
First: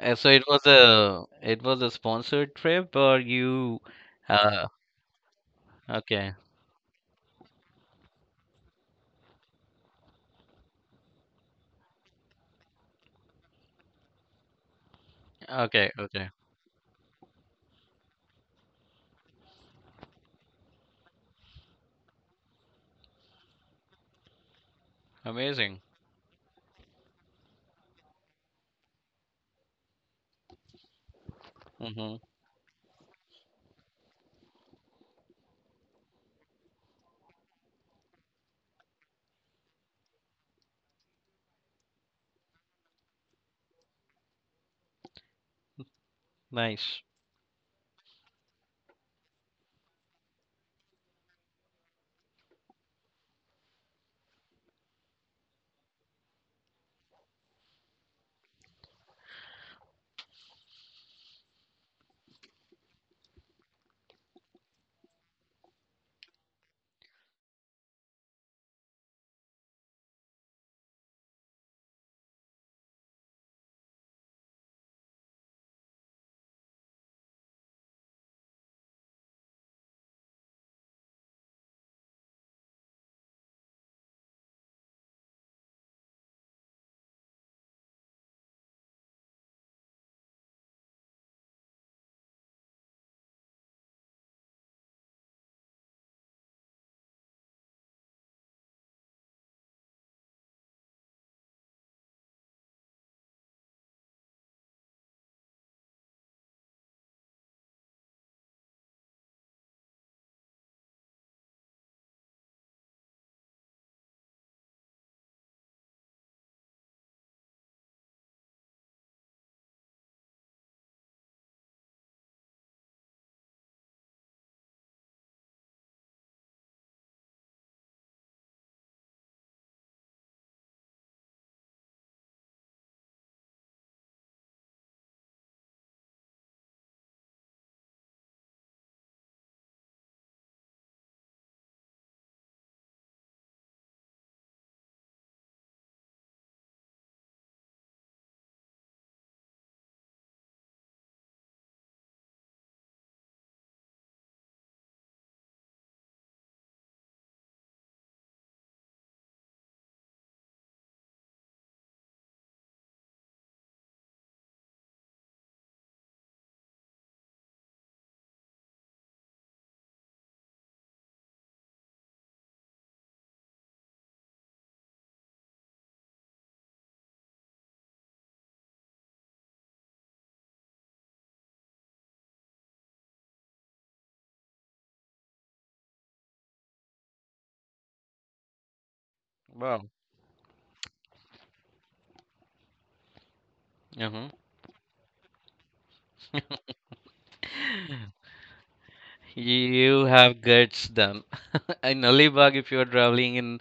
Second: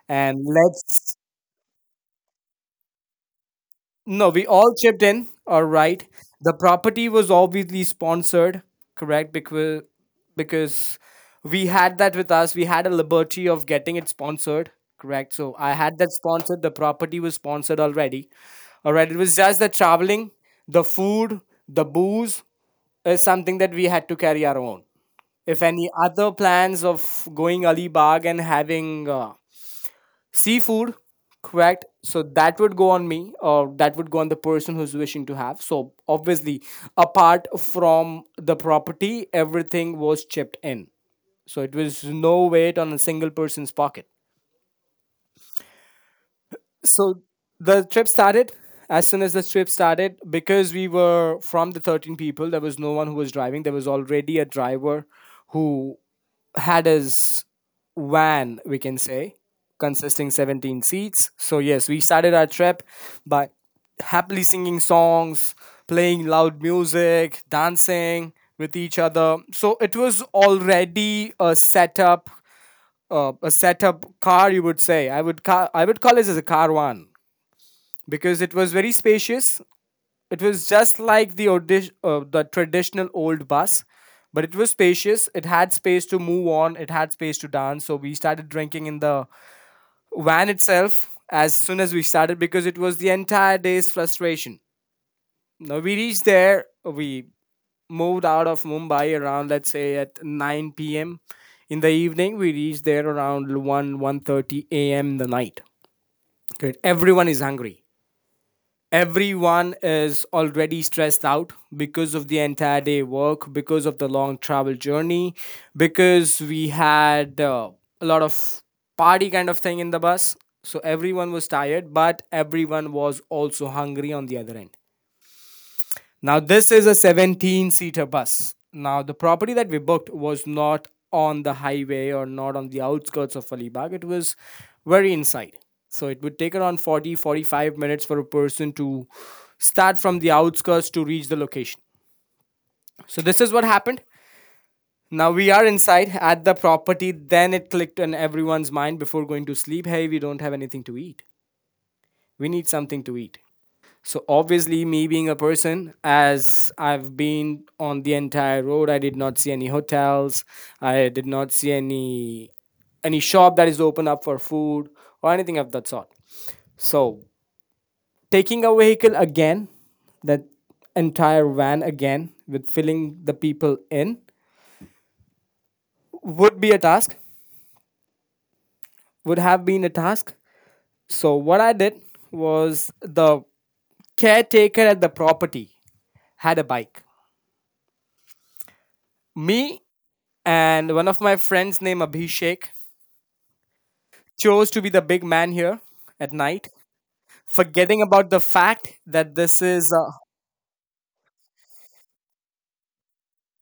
[SPEAKER 2] So
[SPEAKER 1] and
[SPEAKER 2] it was
[SPEAKER 1] let's,
[SPEAKER 2] a it was a sponsored trip, or you.
[SPEAKER 1] no, we
[SPEAKER 2] uh
[SPEAKER 1] all chipped in. All right.
[SPEAKER 2] okay.
[SPEAKER 1] The property was obviously sponsored, correct? Because we had that with us. We had a liberty of getting it sponsored, correct? So I
[SPEAKER 2] Okay,
[SPEAKER 1] had that
[SPEAKER 2] okay.
[SPEAKER 1] sponsored. The property was sponsored already. All right. It was just the traveling, the food, the booze is something that we had to carry our own. If
[SPEAKER 2] Amazing.
[SPEAKER 1] any other plans of going Alibag and having seafood, correct.
[SPEAKER 2] Mm-hmm.
[SPEAKER 1] So that would go on me, or that would go on the person who's wishing to have. So obviously, apart from the property, everything was chipped in. So it was no weight on a single person's pocket.
[SPEAKER 2] Nice.
[SPEAKER 1] So the trip started. As soon as the trip started, because we were from the 13 people, there was no one who was driving. There was already a driver who had his van, we can say, consisting 17 seats. So, yes, we started our trip by happily singing songs, playing loud music, dancing with each other. So, it was already a setup car, you would say. I would call it as a car one because it was very spacious. It was just like the traditional old bus, but it was spacious. It had space to move on. It had space to dance. So we started drinking in the van itself as soon as we started because it was the entire day's frustration. Now we reached there. We moved out of Mumbai around, let's say, at 9 p.m. in the evening. We reached there around 1 1:30 a.m. the night. Okay, everyone is hungry. Everyone is already stressed out because of the entire day work, because of the long travel journey, because we had a lot of party kind of thing in the bus. So everyone was tired, but everyone was also hungry on the other end. Now, this is a 17 seater bus. Now, the property that we booked was not on the highway or not on the outskirts of Alibag, it was very inside. So, it would take around 40 to 45 minutes for a person to start from the outskirts to reach the location. So, this is what happened. Now we are inside at the property. Then it clicked in everyone's mind before going to sleep. Hey, we don't have anything to eat. We need something to eat. So obviously, me being a person, as I've been on the entire road, I did not see any hotels. I did not see any shop that is open up for food or anything of that sort. So taking a vehicle again, that entire van again with filling the people in would be a task. Would have been a task. So what I did was the caretaker at the property had a bike. Me
[SPEAKER 2] Wow.
[SPEAKER 1] and one of my friends named Abhishek
[SPEAKER 2] Mm-hmm.
[SPEAKER 1] chose to be the big man here at night, forgetting about the fact that this is
[SPEAKER 2] You have guts then. In Alibag, if you are traveling in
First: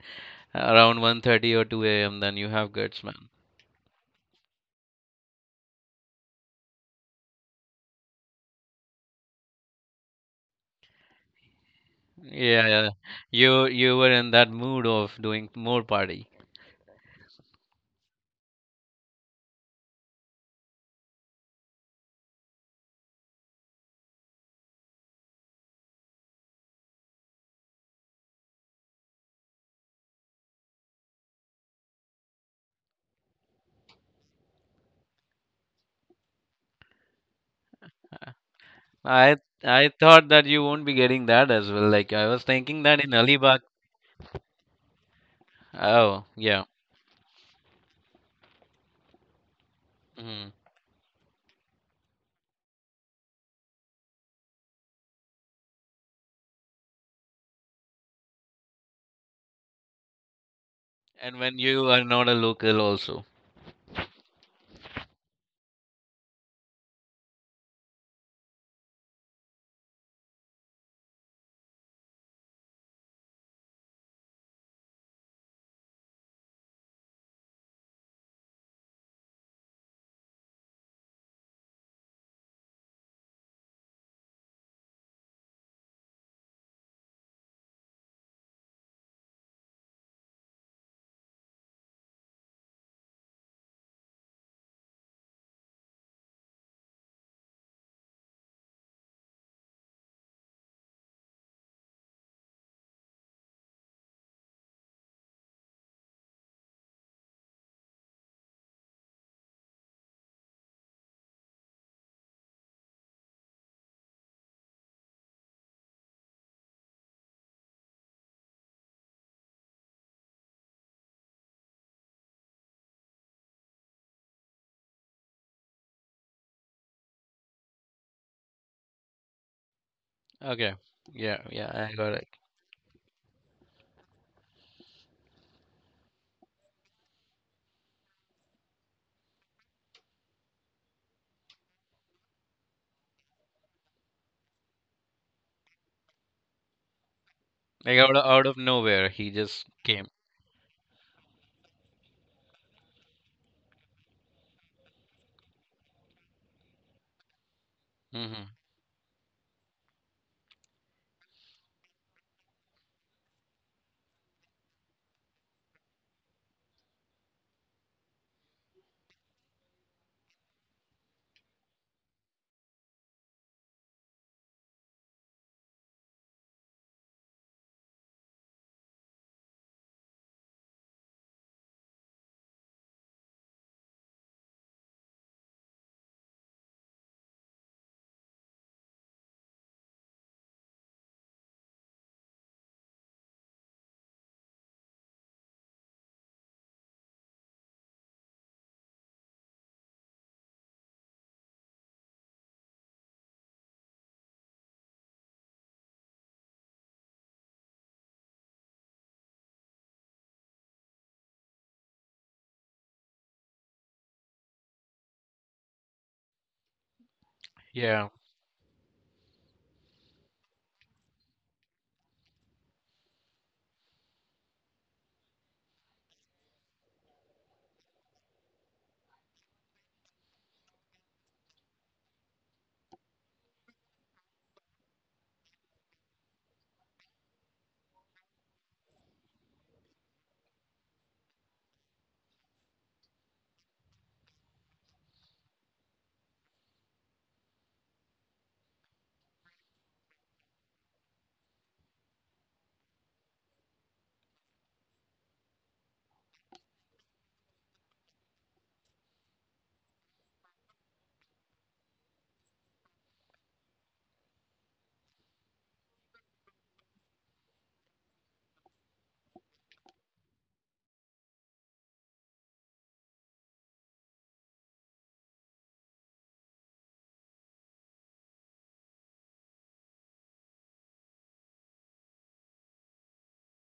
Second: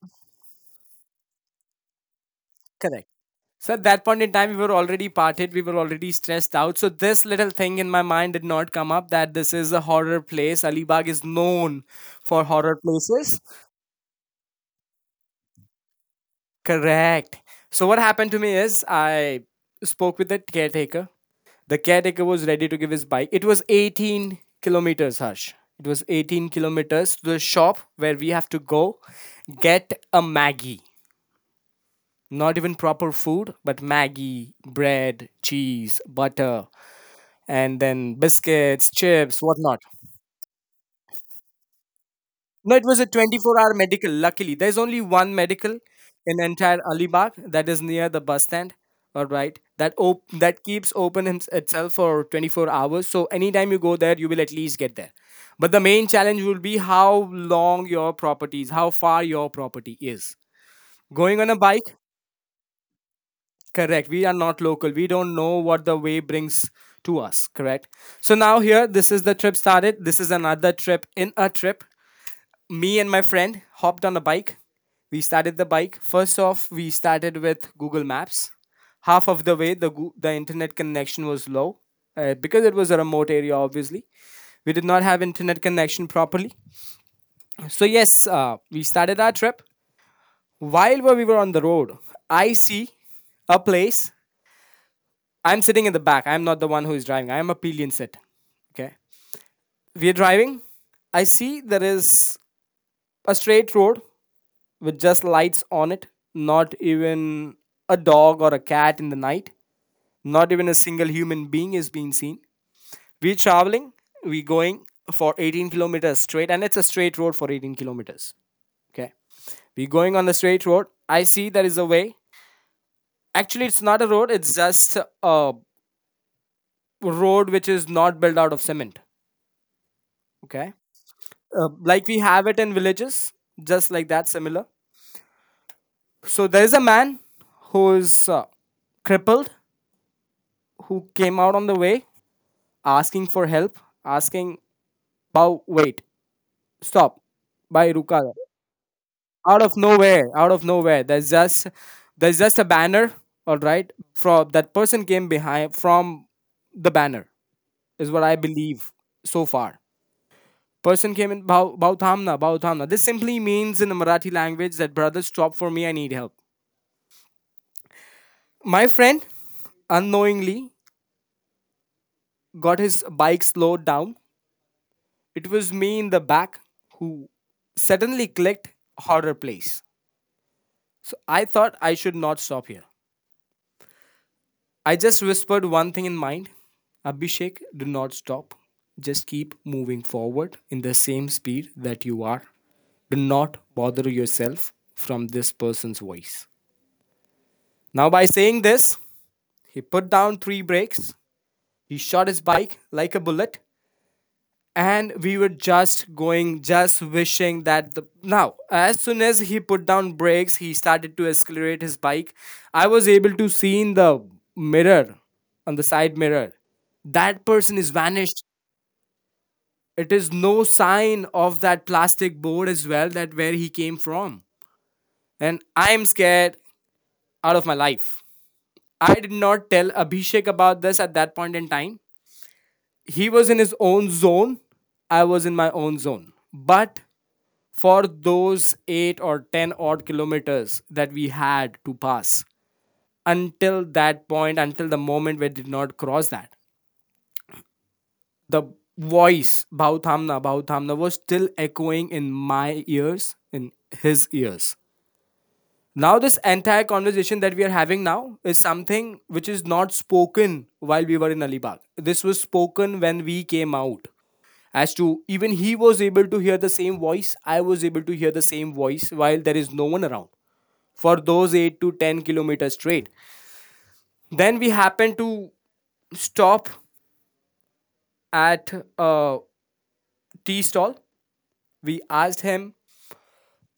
[SPEAKER 2] around 1:30 or 2 a.m., then you have guts,
[SPEAKER 1] correct.
[SPEAKER 2] man.
[SPEAKER 1] So at that point in time, we were already parted, we were already stressed out. So this little thing in my mind did not come up that this is a horror place. Alibag is known for
[SPEAKER 2] Yeah,
[SPEAKER 1] horror
[SPEAKER 2] yeah.
[SPEAKER 1] places.
[SPEAKER 2] You were in that mood of doing more party.
[SPEAKER 1] Correct. So what happened to me is I spoke with the caretaker. The caretaker was ready to give his bike. It was 18 kilometers, Harsh. It was 18 kilometers to the shop where we have to go get a Maggie. Not even proper food, but Maggie, bread, cheese, butter, and then biscuits,
[SPEAKER 2] I
[SPEAKER 1] chips, whatnot.
[SPEAKER 2] I thought that you won't be getting that as well, like I was
[SPEAKER 1] No,
[SPEAKER 2] thinking
[SPEAKER 1] it was
[SPEAKER 2] that
[SPEAKER 1] a
[SPEAKER 2] in Alibag.
[SPEAKER 1] 24-hour medical. Luckily, there's only one medical
[SPEAKER 2] Oh,
[SPEAKER 1] in
[SPEAKER 2] yeah.
[SPEAKER 1] entire Alibag that is near the bus stand. All right,
[SPEAKER 2] Hmm.
[SPEAKER 1] that keeps open itself for 24 hours. So anytime you go there, you will at least get there. But the main challenge will be how long your property is, how far your property is.
[SPEAKER 2] And
[SPEAKER 1] Going on a
[SPEAKER 2] when you
[SPEAKER 1] bike,
[SPEAKER 2] are not a local also.
[SPEAKER 1] correct. We are not local. We don't know what the way brings to us, correct? So now here, this is the trip started. This is another trip in a trip. Me and my friend hopped on a bike. We started the bike. First off, we started with Google Maps. Half of the way, the internet connection was low because it was a remote area. Obviously, we did not have internet connection properly. So yes, we started our trip. While we were on the road, I see a place. I'm sitting in the back. I'm not the one who is driving. I am a pillion sit. Okay, we're driving. I see there is a straight road with just lights on it, not even a dog or a cat in the night, not even a single human being is being seen. We're traveling, we're going for 18 kilometers straight, and it's a straight road for 18 kilometers. Okay. We're going on the straight road. I see there is a way. Actually, it's not a road, it's just a road which is not built out of cement.
[SPEAKER 2] Okay.
[SPEAKER 1] Okay.
[SPEAKER 2] Yeah, yeah, I
[SPEAKER 1] Like
[SPEAKER 2] got
[SPEAKER 1] we
[SPEAKER 2] it.
[SPEAKER 1] have it in villages, just like that, similar. So there is a man who is crippled, who came out on the way asking for help, asking, Bow, wait, stop, by
[SPEAKER 2] Like out of,
[SPEAKER 1] Ruka.
[SPEAKER 2] out of nowhere, he just came.
[SPEAKER 1] Out of nowhere, there's just a banner, all right. From that person came behind from the banner, is what I
[SPEAKER 2] Hmm.
[SPEAKER 1] believe so far. Person came in Bhau Bhau Thamna, Bhau Thamna. This simply means in the Marathi language that brother stop for me, I need help. My friend unknowingly got his bike slowed down. It was me in the back who suddenly clicked horror place. So I thought I should not stop here. I just whispered one thing in mind, Abhishek, do not stop. Just keep moving forward in the same speed that you are. Do not bother yourself from this person's voice. Now, by saying this, he put down three brakes, he shot his bike like a bullet, and we were just going, just wishing that the now as soon as he put down brakes he started to accelerate his bike. I was able to see in the mirror, on the side mirror, that person is
[SPEAKER 2] Yeah.
[SPEAKER 1] vanished. It is no sign of that plastic board as well, that where he came from, and I am scared out of my life. I did not tell Abhishek about this at that point in time. He was in his own zone, I was in my own zone, but for those 8 or 10 odd kilometers that we had to pass, until that point, until the moment we did not cross that, the voice bhauthamna bhauthamna was still echoing in my ears, in his ears. Now this entire conversation that we are having now is something which is not spoken while we were in Alibag. This was spoken when we came out, as to even he was able to hear the same voice, I was able to hear the same voice while there is no one around, for those 8 to 10 kilometers straight. Then we happened to stop at a tea stall. We asked him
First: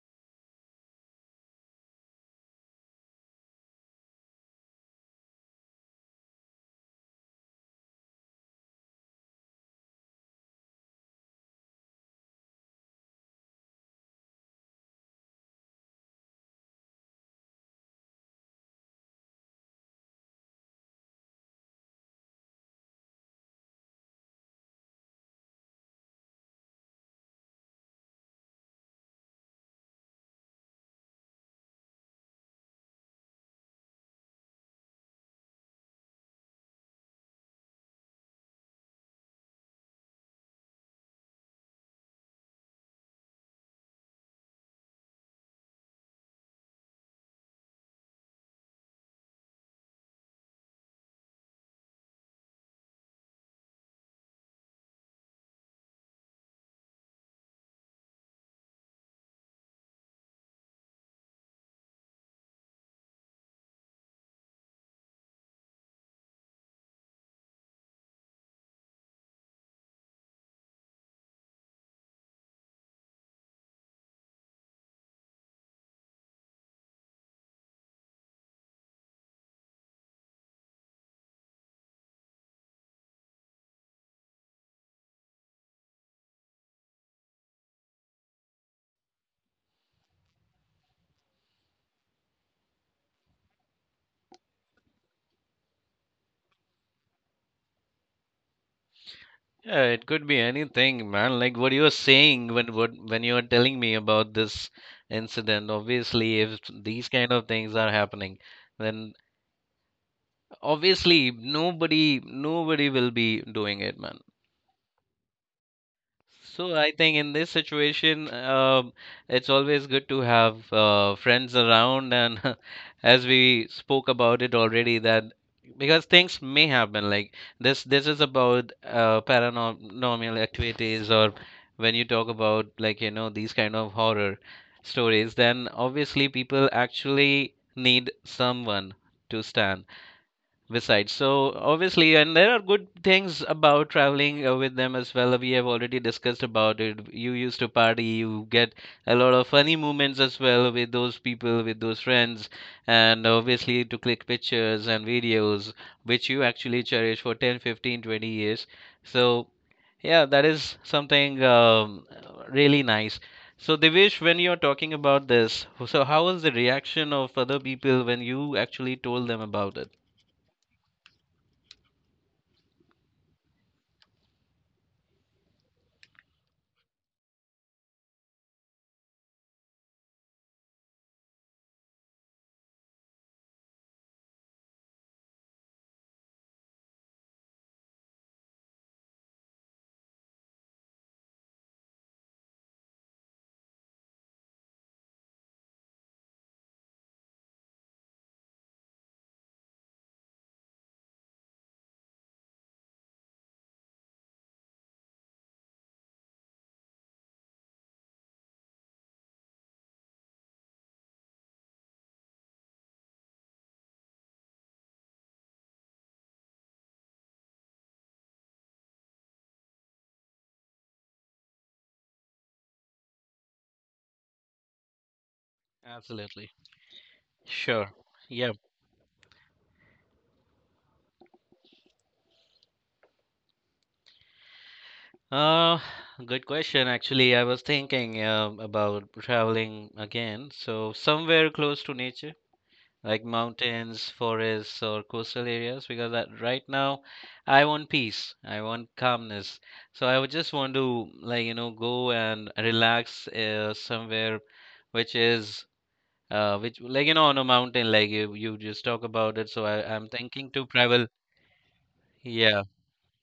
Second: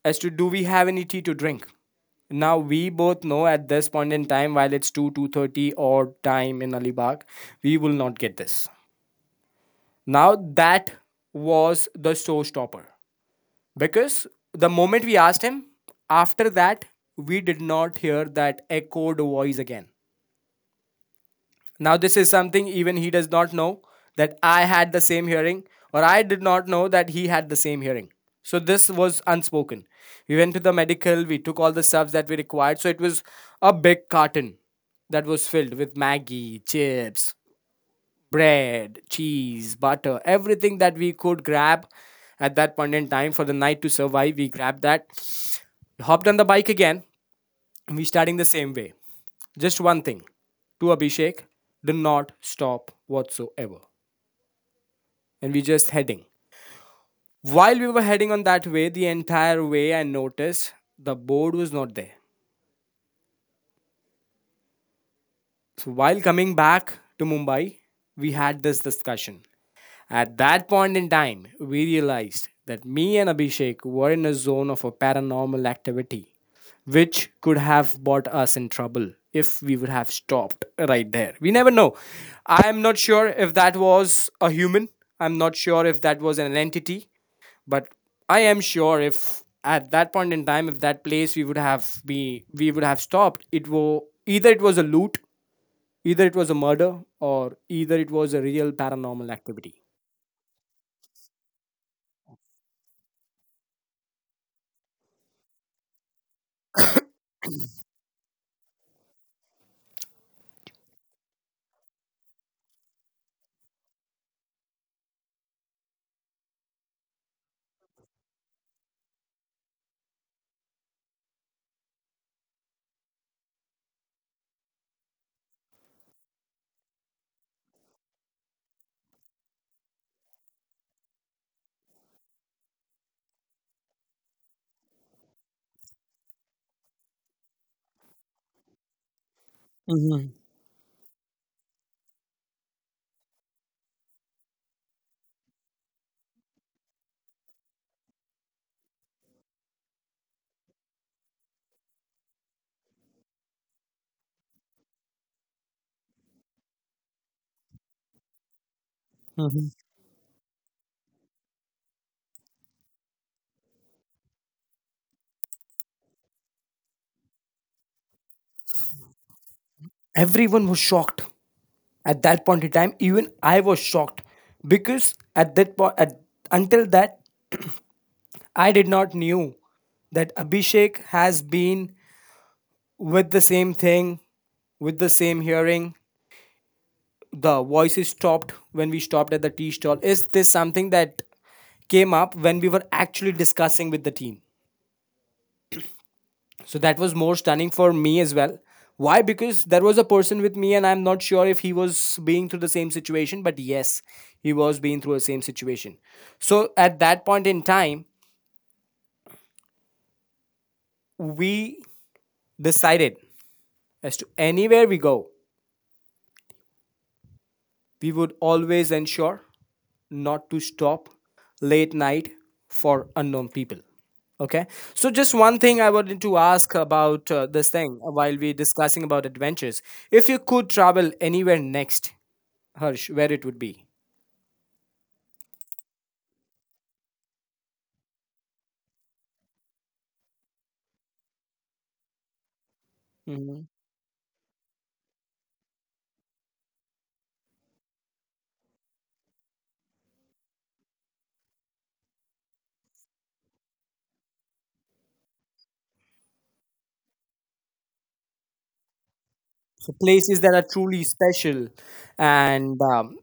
[SPEAKER 1] as to do we have any tea to drink. Now we both know at this point in time, while it's 2 2:30 or time in Alibag, we will not get this. Now that was the showstopper because the moment we asked him, after that we did not hear that echoed voice again. Now, this is something even he does not know, that I had the same hearing, or I did not know that he had the same hearing. So, this was unspoken. We went to the medical, we took all the stuffs that we required. So, it was a big carton that was filled with Maggie, chips, bread, cheese, butter, everything that we could grab at that point in time for the night to survive. We grabbed that, hopped on the bike again, and we starting the same way. Just one thing to Abhishek, do not stop whatsoever. And we just heading. While we were heading on that way, the entire way I noticed the board was not there. So while coming back to Mumbai, we had this discussion. At that point in time, we realized that me and Abhishek were in a zone of a paranormal activity, which could have brought us in trouble if we would have stopped right there. We never know. I am not sure if that was a human. I'm not sure if that was an entity, but I am sure if at that point in time, if that place we would have be we would have stopped, it was either it was a loot, either it was a murder, or either it was a real paranormal
[SPEAKER 2] Yeah,
[SPEAKER 1] activity.
[SPEAKER 2] it could be anything, man. Like what you were saying when you were telling me about this incident. Obviously, if these kind of things are happening, then obviously nobody will be doing it, man. So I think in this situation, it's always good to have friends around, and as we spoke about it already, that because things may happen, like this is about paranormal activities, or when you talk about, like these kind of horror stories, then obviously people actually need someone to stand besides. So obviously, and there are good things about traveling with them as well. We have already discussed about it. You used to party, you get a lot of funny moments as well with those people, with those friends, and obviously to click pictures and videos, which you actually cherish for 10, 15, 20 years. So,
[SPEAKER 1] Mhm.
[SPEAKER 2] yeah, that is something really nice. So, Devesh, when you're talking about this, so how was the reaction of other people when you actually told them about it?
[SPEAKER 1] Everyone was shocked. At that point in time even I was shocked, because at that point at, until that, I did not knew that Abhishek has been with the same thing, with the same hearing, the voices stopped when we stopped at the tea stall is this something that came up when we were actually discussing with the team. So that was more stunning for me as well. Why? Because there was a person with me, and I'm not sure if he was being through the same situation, but yes, he was being through the same situation. So at that point in time, we decided as to anywhere we go, we would always ensure not to stop late night for unknown people. Okay. So, just one thing I wanted to
[SPEAKER 2] Absolutely.
[SPEAKER 1] ask about this
[SPEAKER 2] Sure.
[SPEAKER 1] thing while
[SPEAKER 2] Yeah.
[SPEAKER 1] we discussing about adventures. If you could travel anywhere next, Harsh, where it would be.
[SPEAKER 2] Uh, Good question. Actually, I was thinking about traveling again. So somewhere close to nature, like
[SPEAKER 1] Hmm.
[SPEAKER 2] mountains, forests, or coastal areas, because that right now I want peace. I want calmness. So I would just want to, like go and relax somewhere which is uh which, like on a mountain, like you just talk about it. So
[SPEAKER 1] So,
[SPEAKER 2] I'm
[SPEAKER 1] places
[SPEAKER 2] thinking
[SPEAKER 1] that are
[SPEAKER 2] to
[SPEAKER 1] truly
[SPEAKER 2] travel.
[SPEAKER 1] special
[SPEAKER 2] Yeah.
[SPEAKER 1] and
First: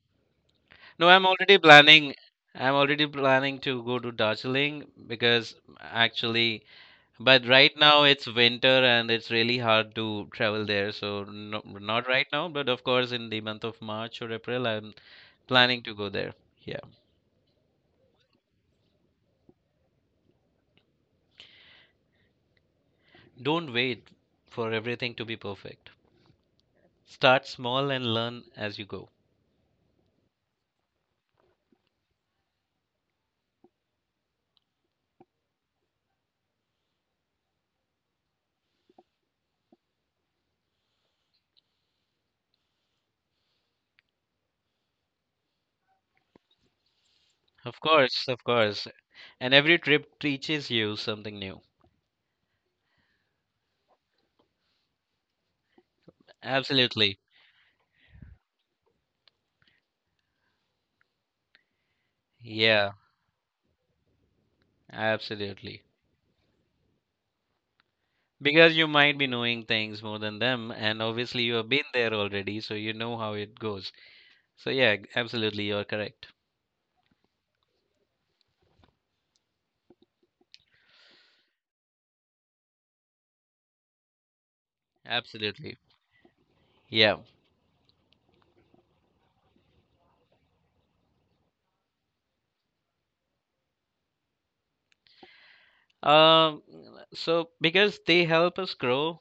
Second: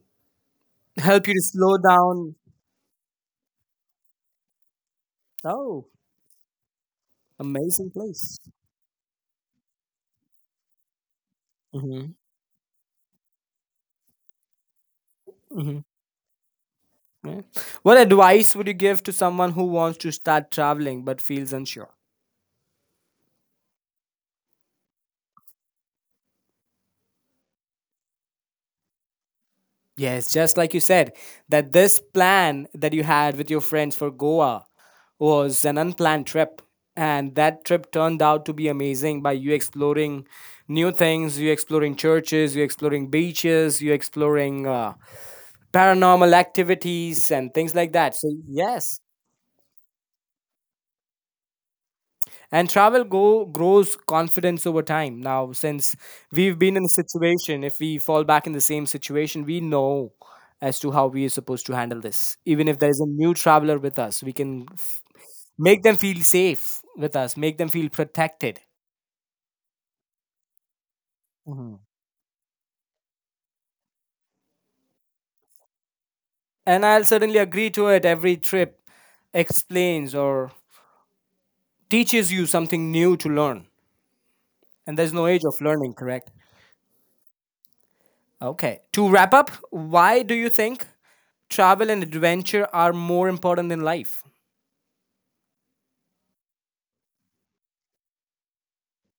[SPEAKER 2] No, I'm
[SPEAKER 1] help you to
[SPEAKER 2] already
[SPEAKER 1] slow
[SPEAKER 2] planning.
[SPEAKER 1] down.
[SPEAKER 2] I'm already planning to go to Darjeeling, because
[SPEAKER 1] Oh,
[SPEAKER 2] actually, but right
[SPEAKER 1] amazing
[SPEAKER 2] now it's
[SPEAKER 1] place.
[SPEAKER 2] winter and it's really hard to travel there. So no,
[SPEAKER 1] Hmm.
[SPEAKER 2] not right now, but of course in the month of March or April, I'm planning to go there. Yeah.
[SPEAKER 1] Yeah. What advice would you give to someone who wants to start traveling but feels unsure?
[SPEAKER 2] Don't wait for everything to be perfect. Start small and learn as you go.
[SPEAKER 1] Yes, just like you said, that this plan that you had with your friends for Goa was an unplanned trip. And that trip turned out to be amazing by you exploring new things, you exploring churches, you exploring beaches, you exploring paranormal activities and things
[SPEAKER 2] Of
[SPEAKER 1] like that.
[SPEAKER 2] course,
[SPEAKER 1] So,
[SPEAKER 2] of course.
[SPEAKER 1] yes,
[SPEAKER 2] And every trip teaches you something new.
[SPEAKER 1] and travel go grows confidence over time. Now since we've been in a
[SPEAKER 2] Absolutely.
[SPEAKER 1] situation, if we fall back in the same situation we know as to how we are supposed to handle this. Even if there
[SPEAKER 2] Yeah,
[SPEAKER 1] is a new traveler with us, we can
[SPEAKER 2] absolutely.
[SPEAKER 1] make them feel safe with us, make them feel protected.
[SPEAKER 2] Because you might be knowing things more than them, and obviously you have been there already, so you know how it goes. So yeah, absolutely, you're correct.
[SPEAKER 1] And I'll certainly agree to it, every trip explains or teaches you something new to learn, and there's no age of
[SPEAKER 2] Absolutely.
[SPEAKER 1] learning, correct?
[SPEAKER 2] Yeah.
[SPEAKER 1] Okay. To wrap up, why do you think travel and adventure are more important in life?
[SPEAKER 2] Um, so because they help us grow,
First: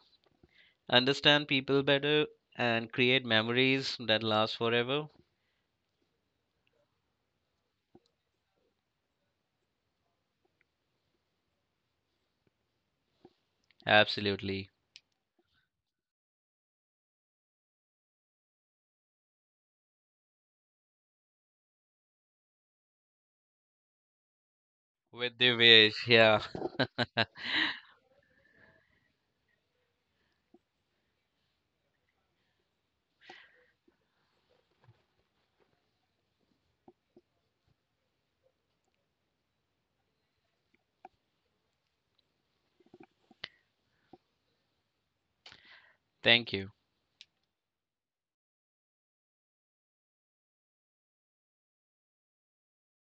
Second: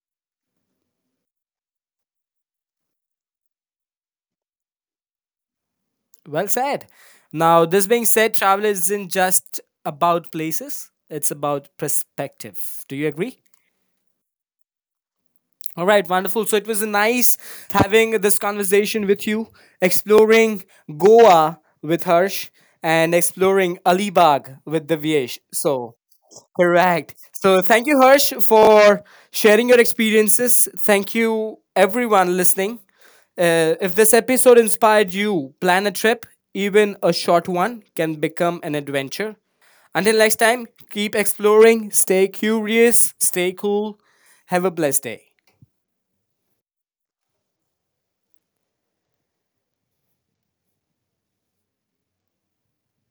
[SPEAKER 2] understand people better, and create memories that last forever.
[SPEAKER 1] Well said. Now, this being said, travel isn't just about places, it's about perspective. Do you agree?
[SPEAKER 2] Absolutely.
[SPEAKER 1] All right, wonderful. So it was nice having this conversation with you, exploring Goa with Harsh and exploring Alibag with Divyesh.
[SPEAKER 2] With the
[SPEAKER 1] So,
[SPEAKER 2] wish, yeah.
[SPEAKER 1] correct. So, thank you, Harsh, for sharing your experiences. Thank you, everyone listening. If this episode inspired you, plan a trip, even a short one can become an adventure. Until next time, keep exploring, stay curious, stay cool. Have a blessed day.
[SPEAKER 2] Thank you.